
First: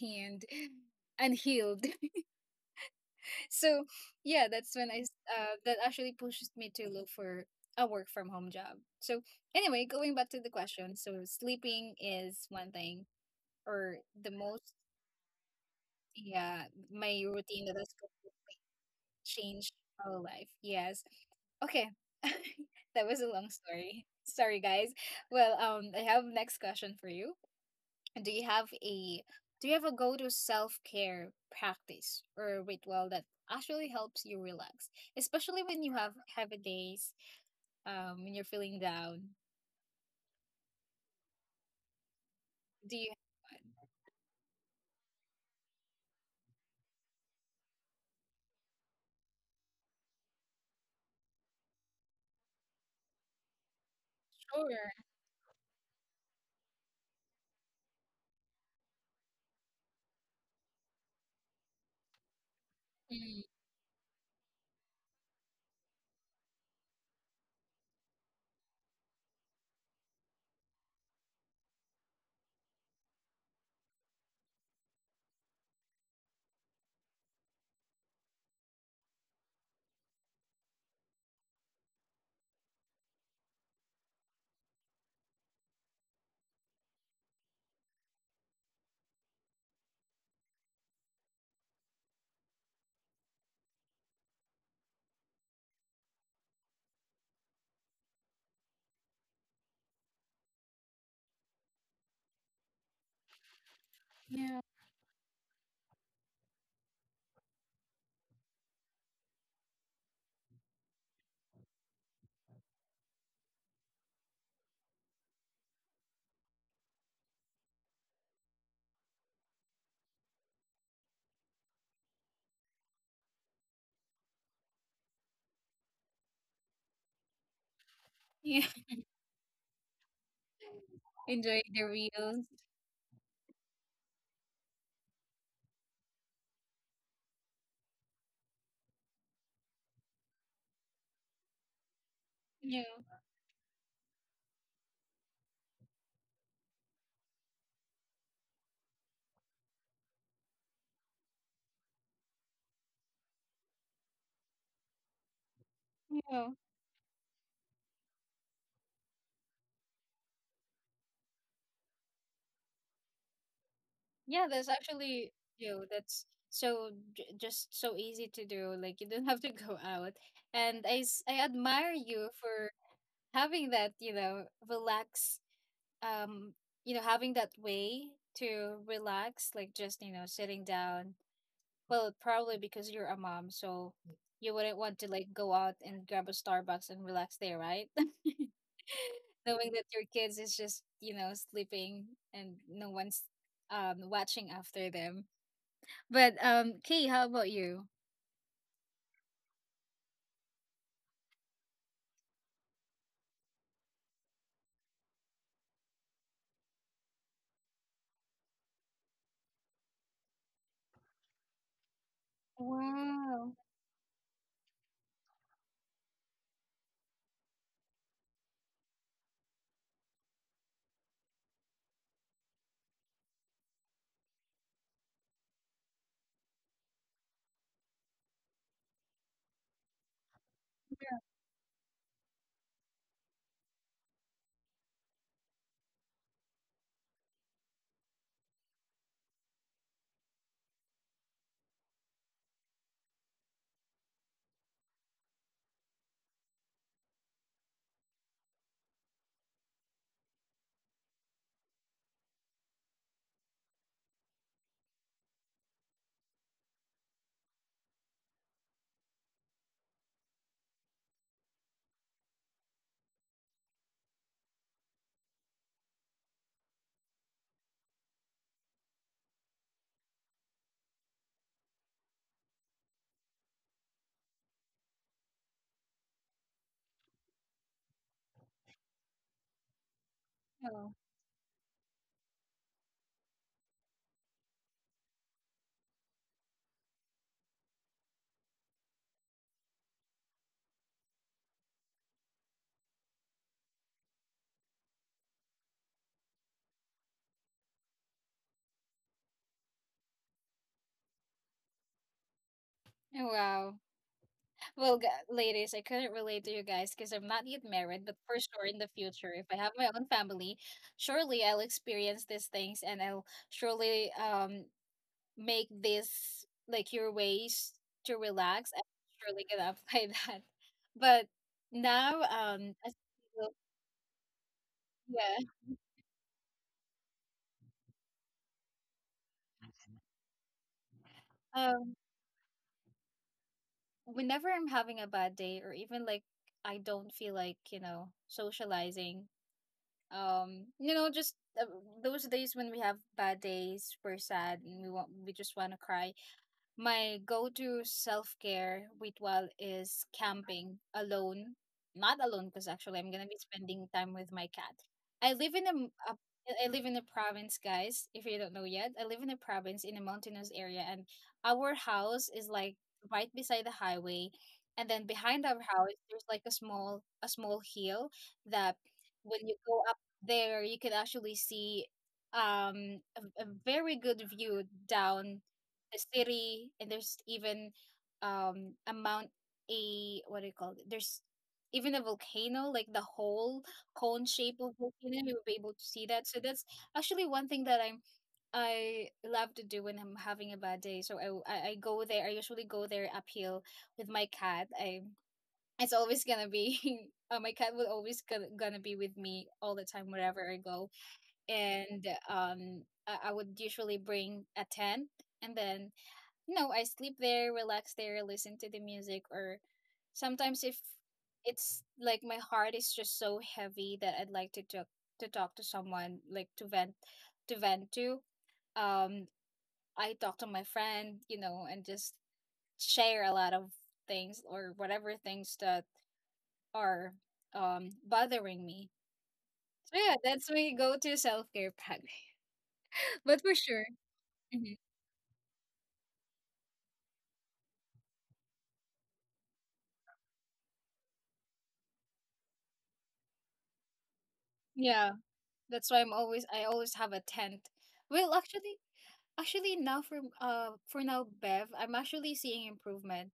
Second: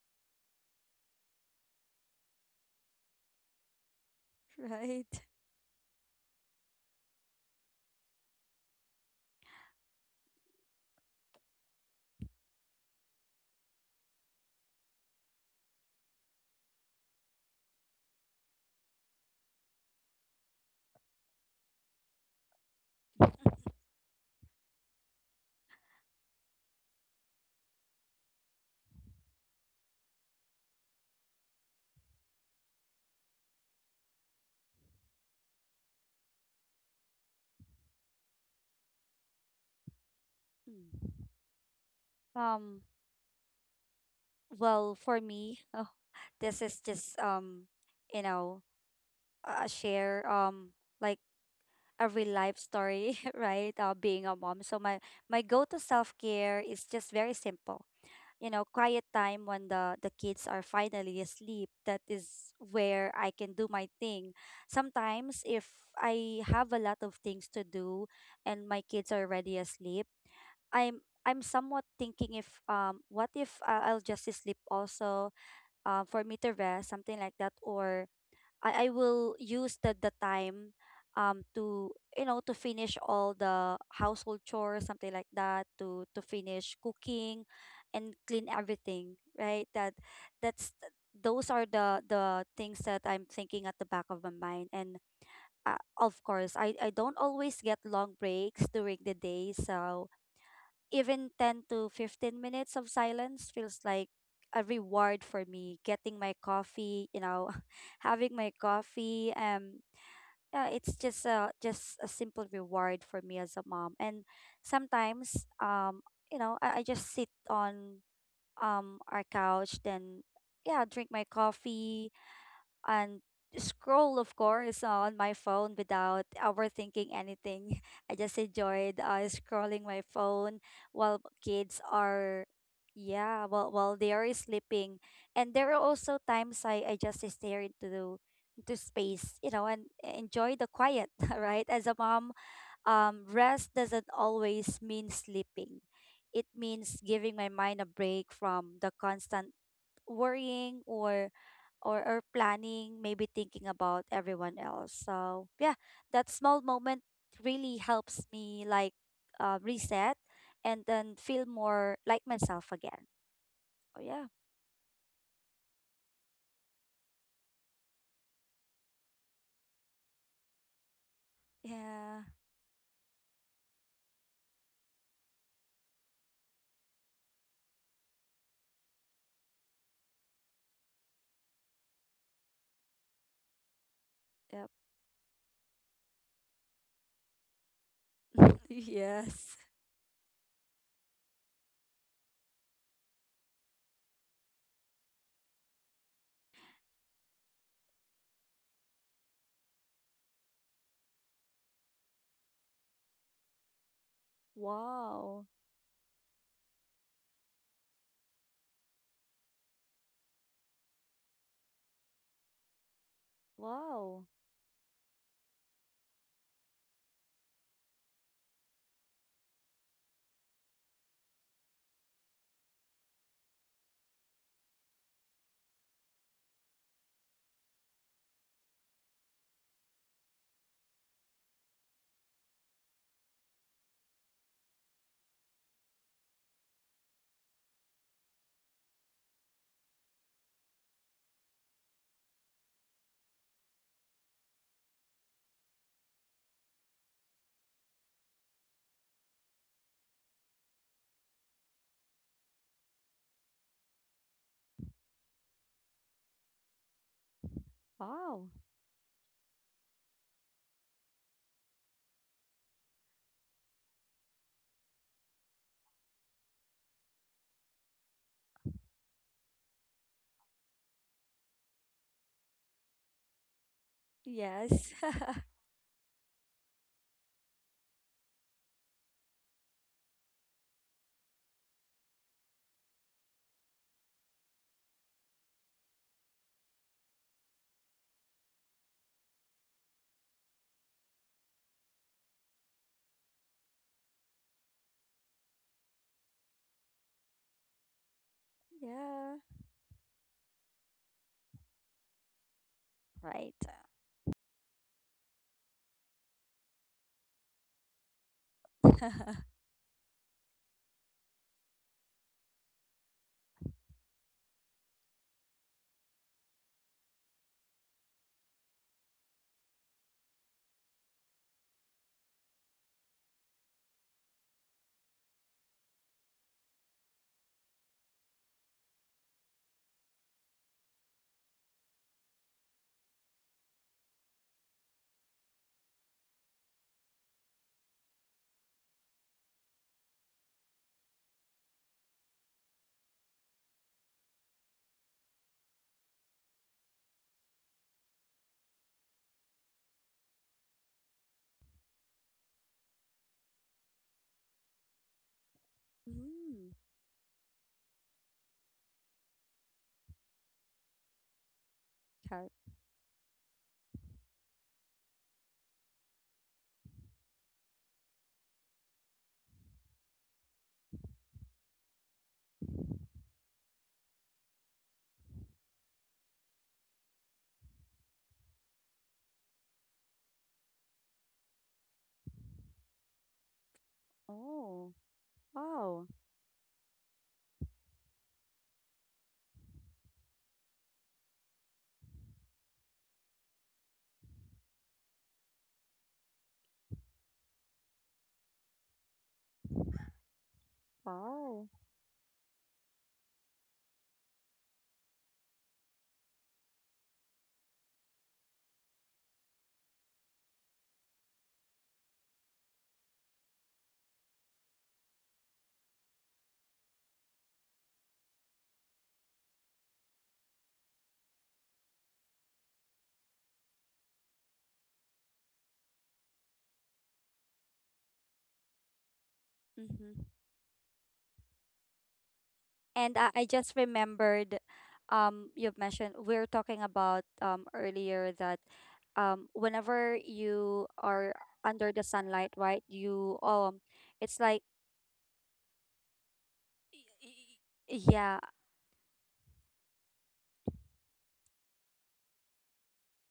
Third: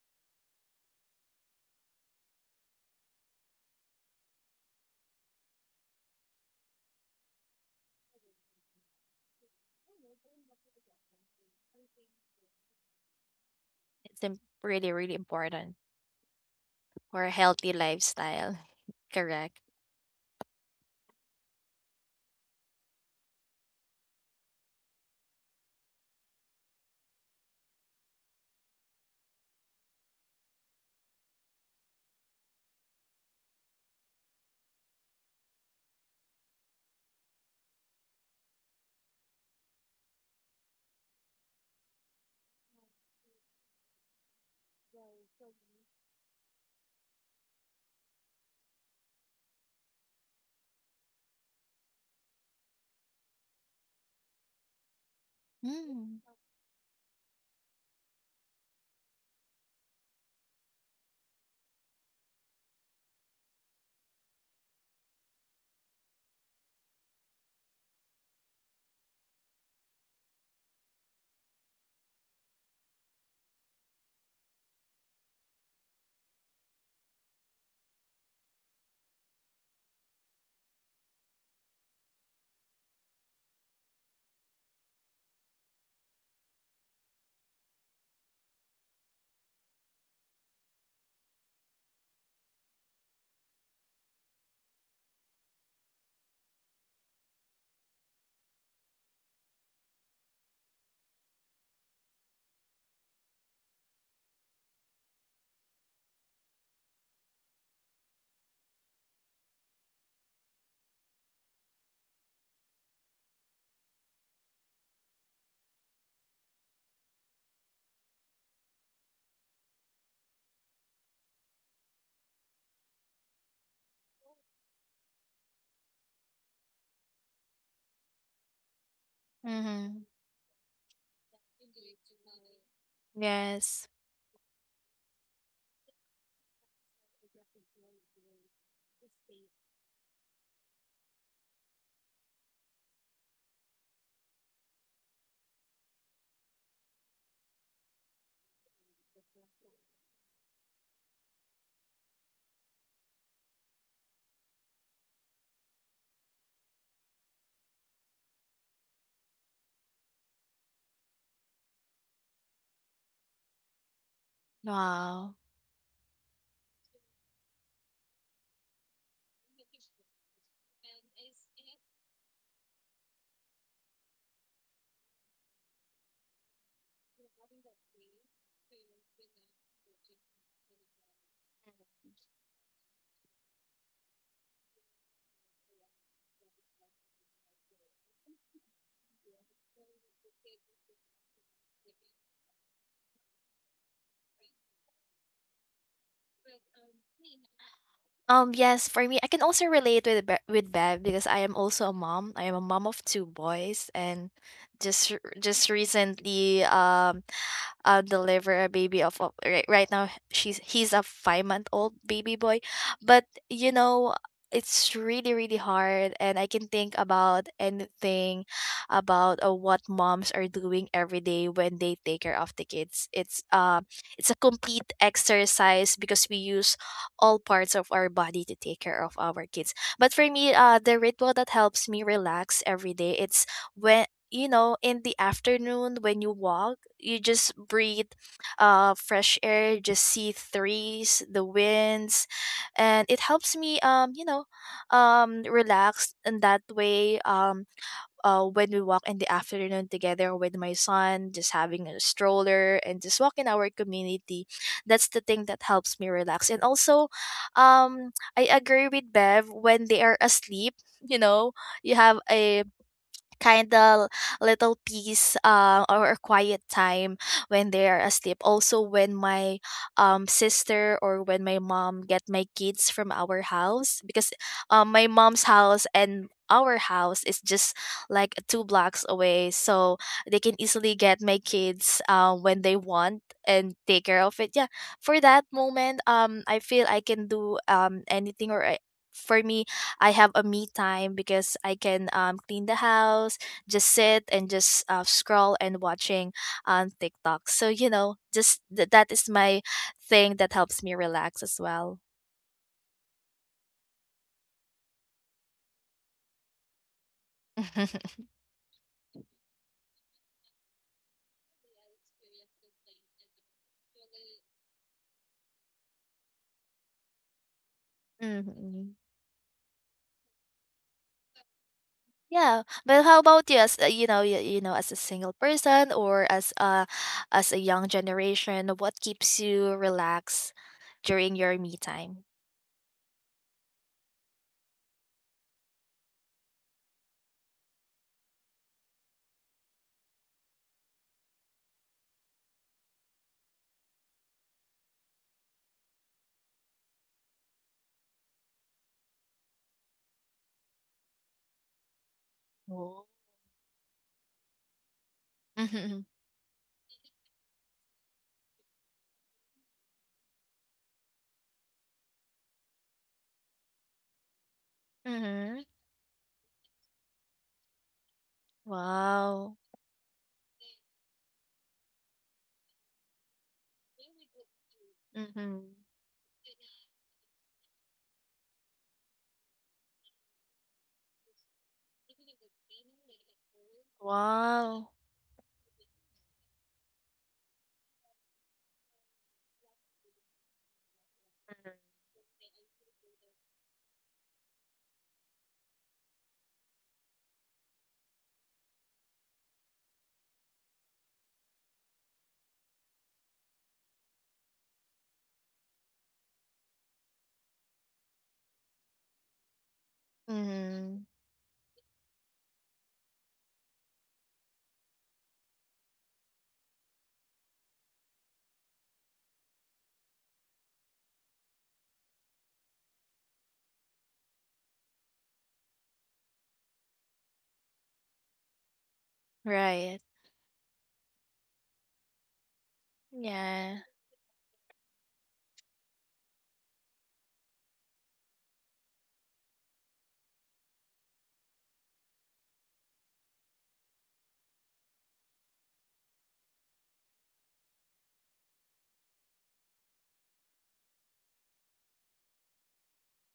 and healed. So yeah,
[LAUGHS]
that's when I
right?
s- that actually pushed me to look for a work from home job. So anyway, going back to the question, so sleeping is one thing. Or
it's
the most,
really, really important
yeah, my
for a
routine
healthy
that has
lifestyle. [LAUGHS] Correct.
changed my whole life, yes. Okay. [LAUGHS] That was a long story, sorry guys. Well, I have next question for you. Do you have a, do you have a go-to self-care practice or ritual that actually helps you relax, especially when you have heavy days, when you're feeling down?
Mm. Um,
Do you?
well, for me, oh, this is just you know, a share like a real life story, [LAUGHS] right? Being a mom.
Sure.
So my go-to
Mm.
self-care is just very simple. You know, quiet time when the kids are finally asleep. That is where I
Mm,
can do my thing. Sometimes if I have a lot of things to do and my kids are already asleep, I'm somewhat thinking if what if I'll just sleep also for me to rest, something like that, or I will use the time to, you know, to finish all the household chores, something like that, to finish cooking and clean everything, right? That that's those are the things that I'm thinking at the back of my mind. And of course I don't always get long breaks during the day, so even 10 to 15 minutes of silence feels like
yeah,
a reward for me, getting my coffee, you know, [LAUGHS] having my coffee. Yeah, it's just a simple reward for me as a mom. And sometimes you know, I just sit on our couch, then yeah, drink my coffee, and scroll, of course, on my phone without overthinking anything. [LAUGHS] I just
yeah.
enjoyed, scrolling my
Mhm.
phone while
[LAUGHS] Enjoy
kids
the reels.
are, yeah, while,
Yes.
while they are sleeping. And there are also times I just stare into space, you know, and enjoy the quiet, [LAUGHS] right? As a mom,
Yeah.
rest doesn't always mean sleeping. It means giving my mind a break from the constant worrying or or planning, maybe thinking about everyone else. So yeah, that
Yeah.
small moment really helps me, like, reset and then feel more like myself again. Oh yeah.
Yeah, that's actually,
Wow.
you know, that's so just so easy to do. Like, you don't have to go out. And I admire
Yeah.
you for having that, you know, relax, um you know, having that way to relax, like just, you know, sitting down. Well, probably because you're a mom, so you
Yep.
wouldn't want to like go out and grab a Starbucks and relax there, right?
[LAUGHS]
[LAUGHS]
Yes.
Knowing that your kids is just, you know, sleeping and no one's watching after them. But kay, how about you?
Yes, for me, I can also relate with with Bev, because I am also a mom. I am a mom of two boys, and
Wow.
just recently, deliver a baby of a. Right now, she's he's a 5-month old baby boy. But
Wow.
Wow.
it's really, really hard, and I can think about anything about what moms are doing every day when they take care of the kids. It's a complete exercise, because we use all parts of our body to take care of our kids. But for me, the ritual that helps me relax every day, it's when in the afternoon, when you walk, you just breathe fresh air, just see trees, the winds, and it helps me relax in that way. When we walk in the afternoon together with my son, just having a stroller and just walk in our community, that's the thing that helps me relax. And also, I
Wow.
agree with Bev, when they are asleep, you know you have a kind of little peace, or a quiet time when they are asleep. Also, when my sister or when my mom get my kids from our house, because
Yes.
my
[LAUGHS]
mom's house and our house is just like 2 blocks away, so they can easily
Oh.
get my kids when they want and take care of it. Yeah, for that moment, I feel I can do anything, or for me, I have a me time, because I can clean the house, just sit and just scroll and watching on TikTok. So, just that is
Yeah.
my thing that helps me relax as well.
Oh,
Right.
wow. Well, ladies, I couldn't relate to you guys because I'm not yet married,
[LAUGHS]
but for sure in
[LAUGHS]
the
Mm.
future, if I have my own family, surely I'll experience these things and I'll surely make this like your ways to relax. I'm
Hmm.
surely gonna apply [LAUGHS] that. But now,
Yeah, but how about
well-
you as as a single
yeah,
person, or as a young generation? What keeps you relaxed during your me
um,
time?
whenever I'm having a bad day or even like I don't feel like, you know, socializing, you know, just uh, those days when we have bad days, we're sad and we want, we just want to cry, my go to self care ritual is camping alone. Not alone, because actually
Oh.
I'm
[LAUGHS]
gonna be spending time with my cat. I live in a,
Mm-hmm.
I live in a province, guys. If you don't know yet, I live in a province in a mountainous area, and our house is
Car-
like right beside the highway, and then behind
Mm-hmm.
our house there's like a small hill that when you
Wow.
go up there you can actually see a very good view down
Mm-hmm.
the city, and there's even um a mount a, what do you call it? There's even a volcano, like the whole cone shape of
Wow.
Oh.
volcano. We will be able to see
Wow.
that. So that's actually one thing that I love to do when I'm having a bad day. So I go there. I usually go there uphill with my cat. I It's always gonna be. [LAUGHS] My cat will always gonna, gonna be with me all the time wherever I go,
Wow.
and I would usually bring a tent and then, you know, I sleep there, relax there, listen to the music, or sometimes if
Mhm.
it's like my heart is just so heavy that I'd like to talk to someone, like to vent to. Um, I talk to my friend, you know, and just share a lot of things or whatever things that are bothering me. So
Right.
yeah,
Mm-hmm.
that's my go-to self-care practice.
And
[LAUGHS] But
I
for
just
Yeah.
sure,
remembered,
mhm,
you've mentioned we are talking about earlier that whenever you are under the sunlight, right? You it's like,
yeah, that's why I always have a tent. Well,
yeah.
actually, actually, now for now, Bev, I'm actually seeing improvement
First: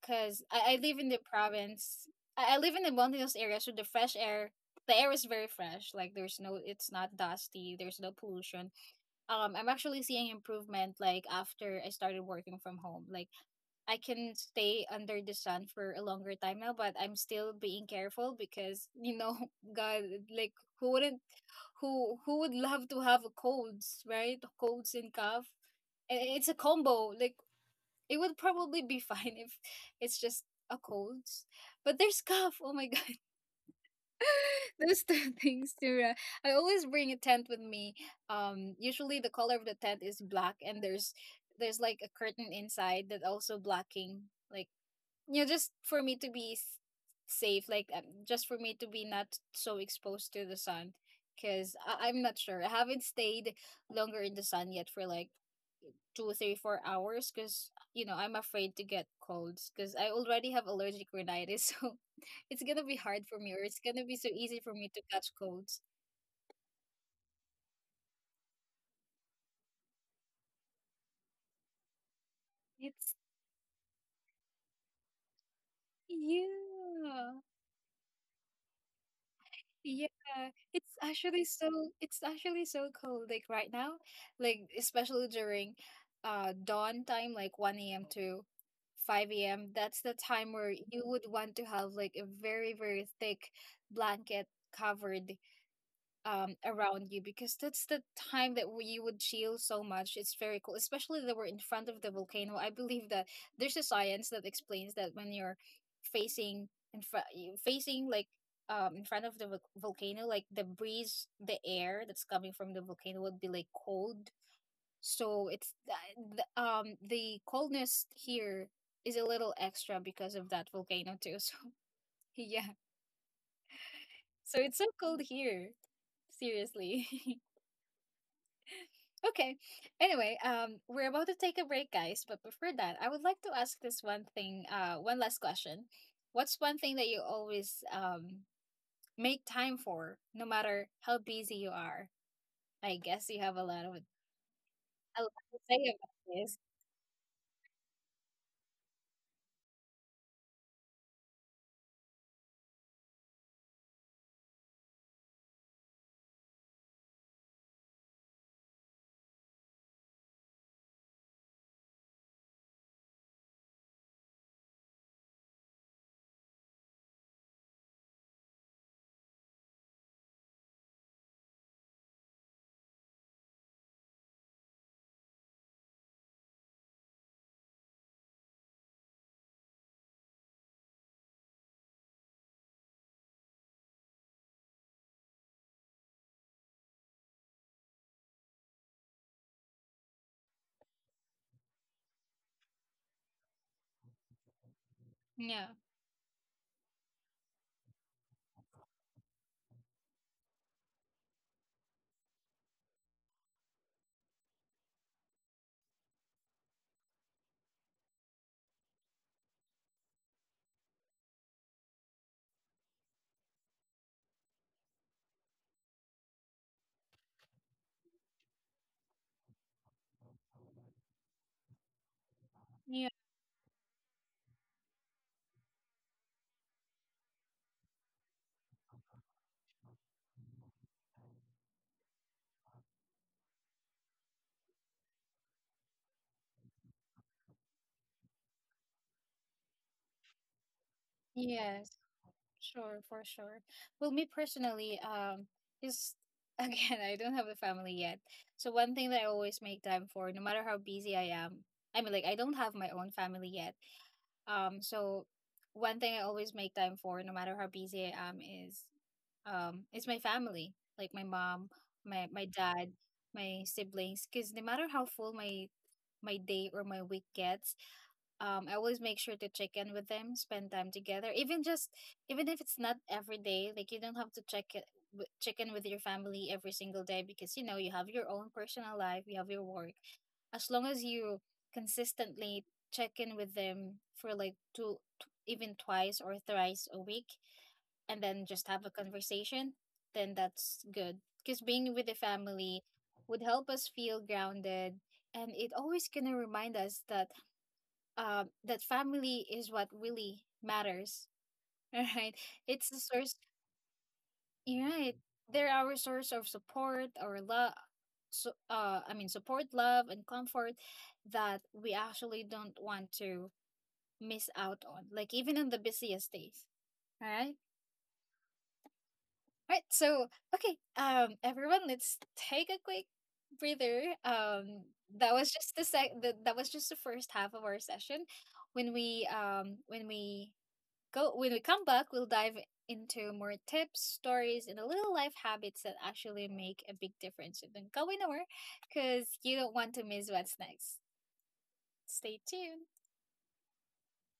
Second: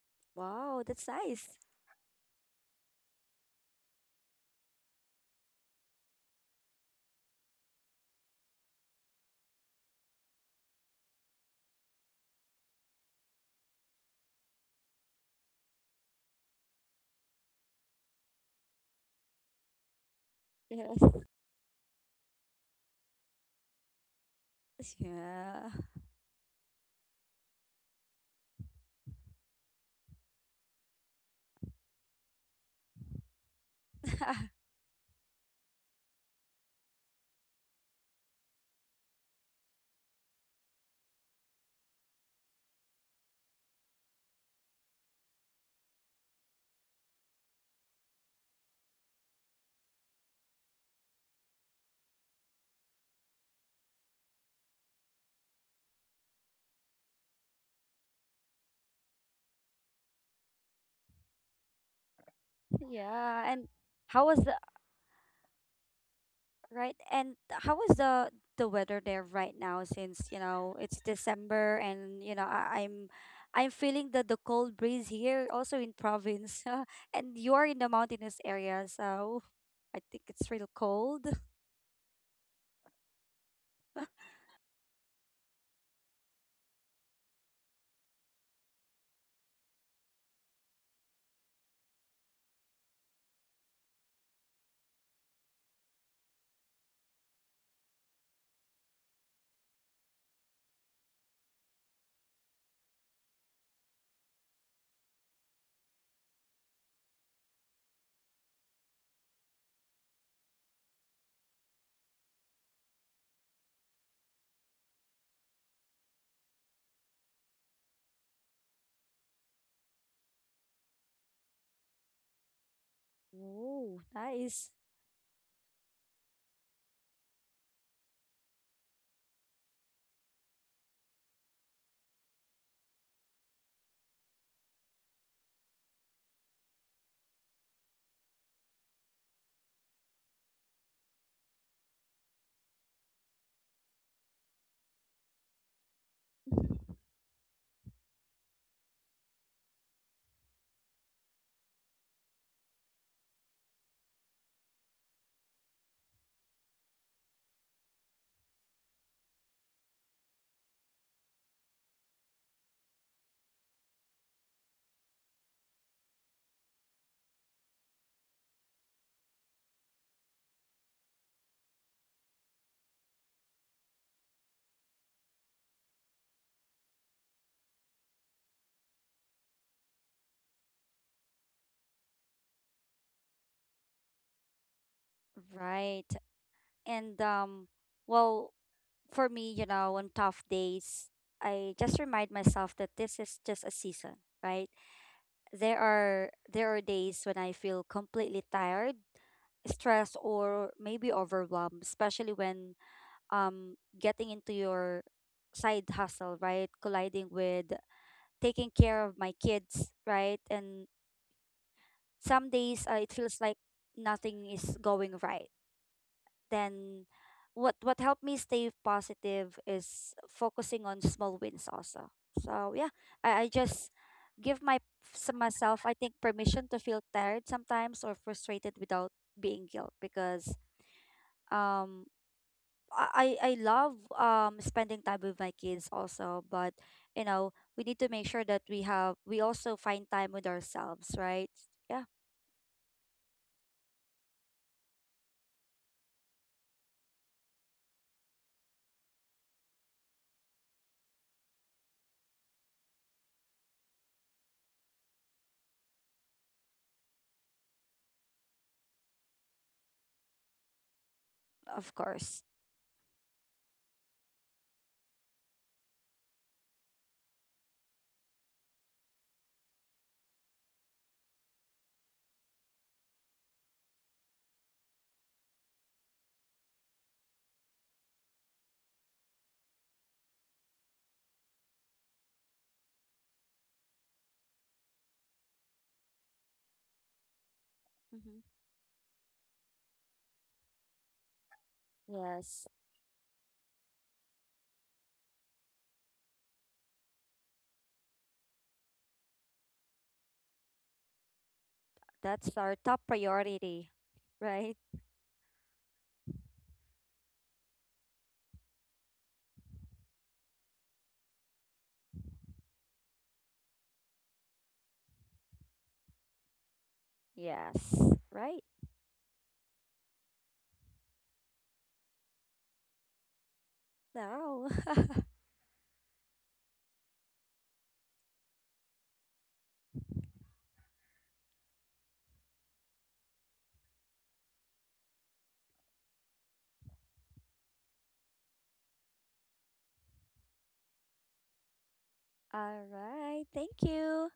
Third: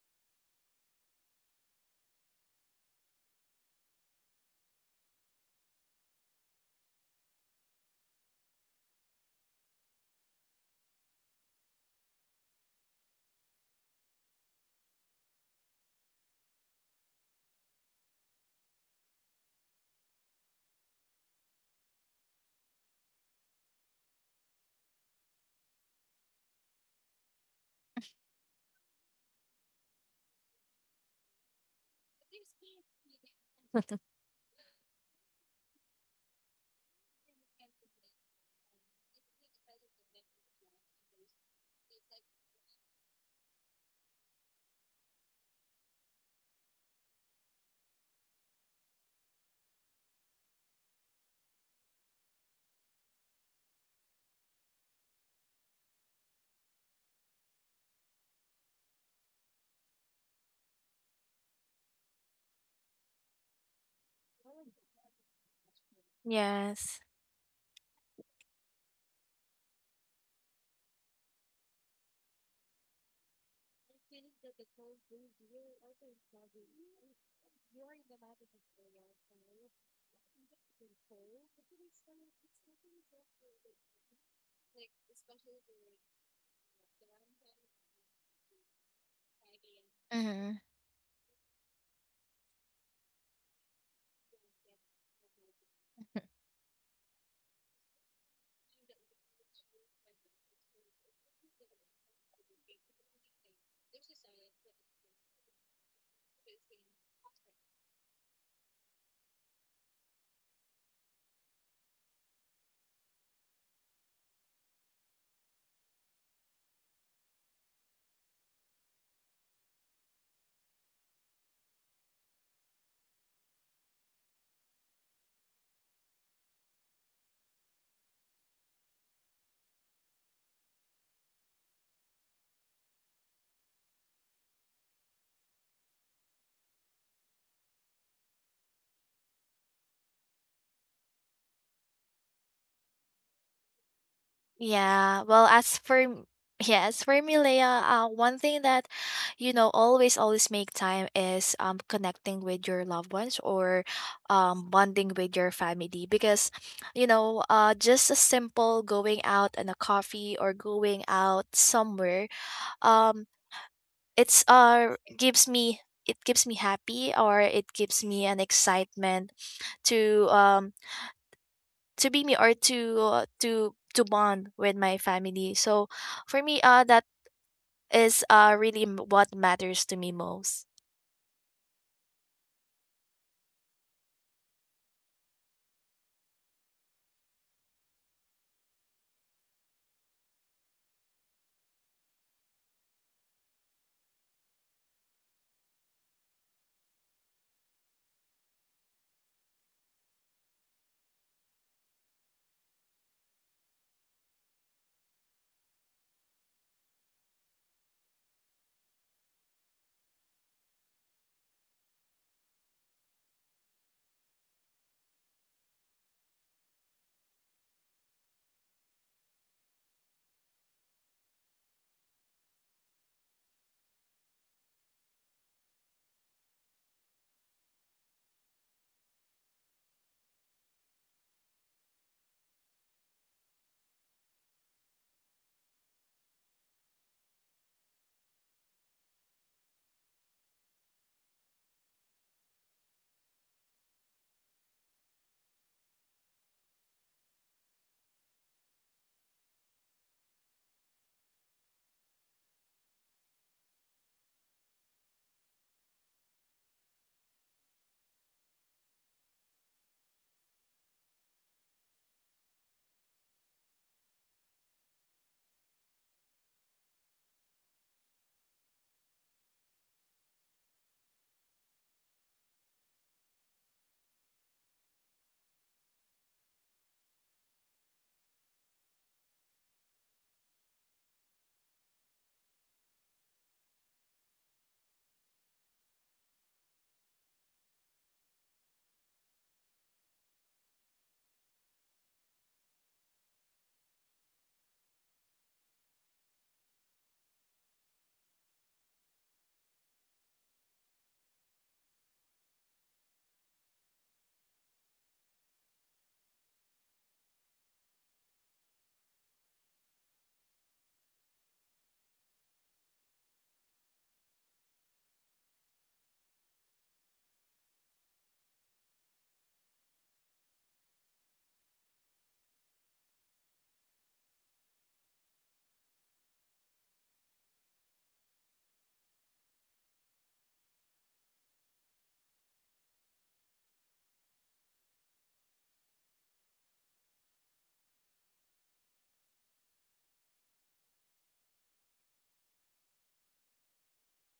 because I
Wow,
live
that's
in the
nice.
province. I live in a mountainous area, so the fresh air, the air is very fresh. Like there's no, it's not dusty. There's no pollution. I'm actually seeing improvement. Like after I started working from home, like I can stay under the sun for a longer time now, but I'm still being careful because, you know, [LAUGHS] God, like who
Yes.
wouldn't, who would love to have colds, right? Colds and cough,
Yeah.
and it's a combo. Like, it would probably be [LAUGHS] fine if it's just a cold. But there's cough. Oh my god.
[LAUGHS]
[LAUGHS] Those two things too. I always bring a tent with me. Um, usually the color of the tent is black and there's like a curtain inside that also blocking, like, you know, just for me to be safe, like just for me to be not so exposed to the sun, because I'm not sure. I haven't stayed longer in the sun yet for like two, three, 4 hours because, you know, I'm afraid to get colds because I already have allergic rhinitis. [LAUGHS] So it's going to be hard
Yeah,
for
and
me, or it's going to
how was
be so
the,
easy for me to catch colds.
right,
Yes.
and how is the weather there right now, since, you know, it's December and, you know, I, I'm
It's,
I'm feeling the cold breeze here also in province. [LAUGHS] And
yeah.
you're in the mountainous area, so I think
Yeah.
it's real
It's
cold.
actually so, it's actually so cold. Like right now, like especially during dawn time, like 1 a.m. to 5 a.m. That's the
Mm-hmm.
time where you would want to have like a very, very thick blanket covered around you, because that's the time that you would chill so much. It's very cool, especially that we're in front of the volcano. I believe that there's a science that explains that when you're facing in front facing, like, in front of the volcano, like the breeze, the air that's coming from the volcano would be like cold. So it's the coldness here is a little extra because of that volcano too. [LAUGHS] So yeah,
Oh,
so
nice.
it's so cold here, seriously. [LAUGHS] Okay. Anyway, we're about to take a break, guys. But before that, I would like to ask this one thing, one last question. What's one thing that you always make time for, no matter how busy you are? I guess you have
Yeah.
a lot
Well,
to say about this.
yeah, as for me, Leia, one thing that always make time is connecting with your loved ones, or bonding with your family. Because just a simple going out and a coffee, or going out somewhere, um it's gives me, it gives me happy, or it gives me an excitement, to um to be me, or to bond with my family. So for me, that is really what matters to me most.
Right. And well, for me, you know, on tough days, I just remind myself that this is just a season, right?
Yeah.
There are days when I feel completely tired, stressed, or maybe overwhelmed, especially when getting into your side hustle, right? Colliding with taking care of my kids, right? And some days it feels like nothing is going right, then what helped me stay positive is focusing on small wins also. So yeah,
Yeah.
I just give my myself, I think, permission to feel tired sometimes or frustrated without being guilt, because um I love spending time with my kids also, but you know, we need to make sure that we have we also find time with ourselves, right?
Yes.
Yeah,
Sure. For sure. Well, me personally, is [LAUGHS] again, I don't have a family yet. So one thing that I always make time for, no matter how busy I am, I mean, like I don't have my own family yet. So one thing I always make time for, no matter how busy I am, is my family, like my mom,
of
my
course.
dad, my siblings. Because no matter how full my day or my week gets, I always make sure to check in with them, spend time together. Even just, even if it's not every day, like you don't have to check in with your family every single day, because you know, you have your own personal life, you have your work. As long as you consistently check in with them for like even twice or thrice a week and then
Hmm.
just have a conversation, then that's good. Because being with the family
Yes,
would help us feel grounded, and it always gonna remind us that that family is what really matters. [LAUGHS] All right.
that's
It's
our
the
top
source.
priority,
You're
right?
right. They're our source of support, our love, so, I mean, support, love, and comfort that we actually don't want to miss out on, like even on the busiest days. All right.
Yes, right
Right. So, okay, everyone, let's take a quick breather.
now. [LAUGHS]
That was just the sec. The, that was just the first half of our session, when we go when we come back, we'll dive into more tips, stories, and the little life habits that actually make a big difference. So don't go anywhere because you don't want to miss what's next. Stay tuned.
All right. Thank you.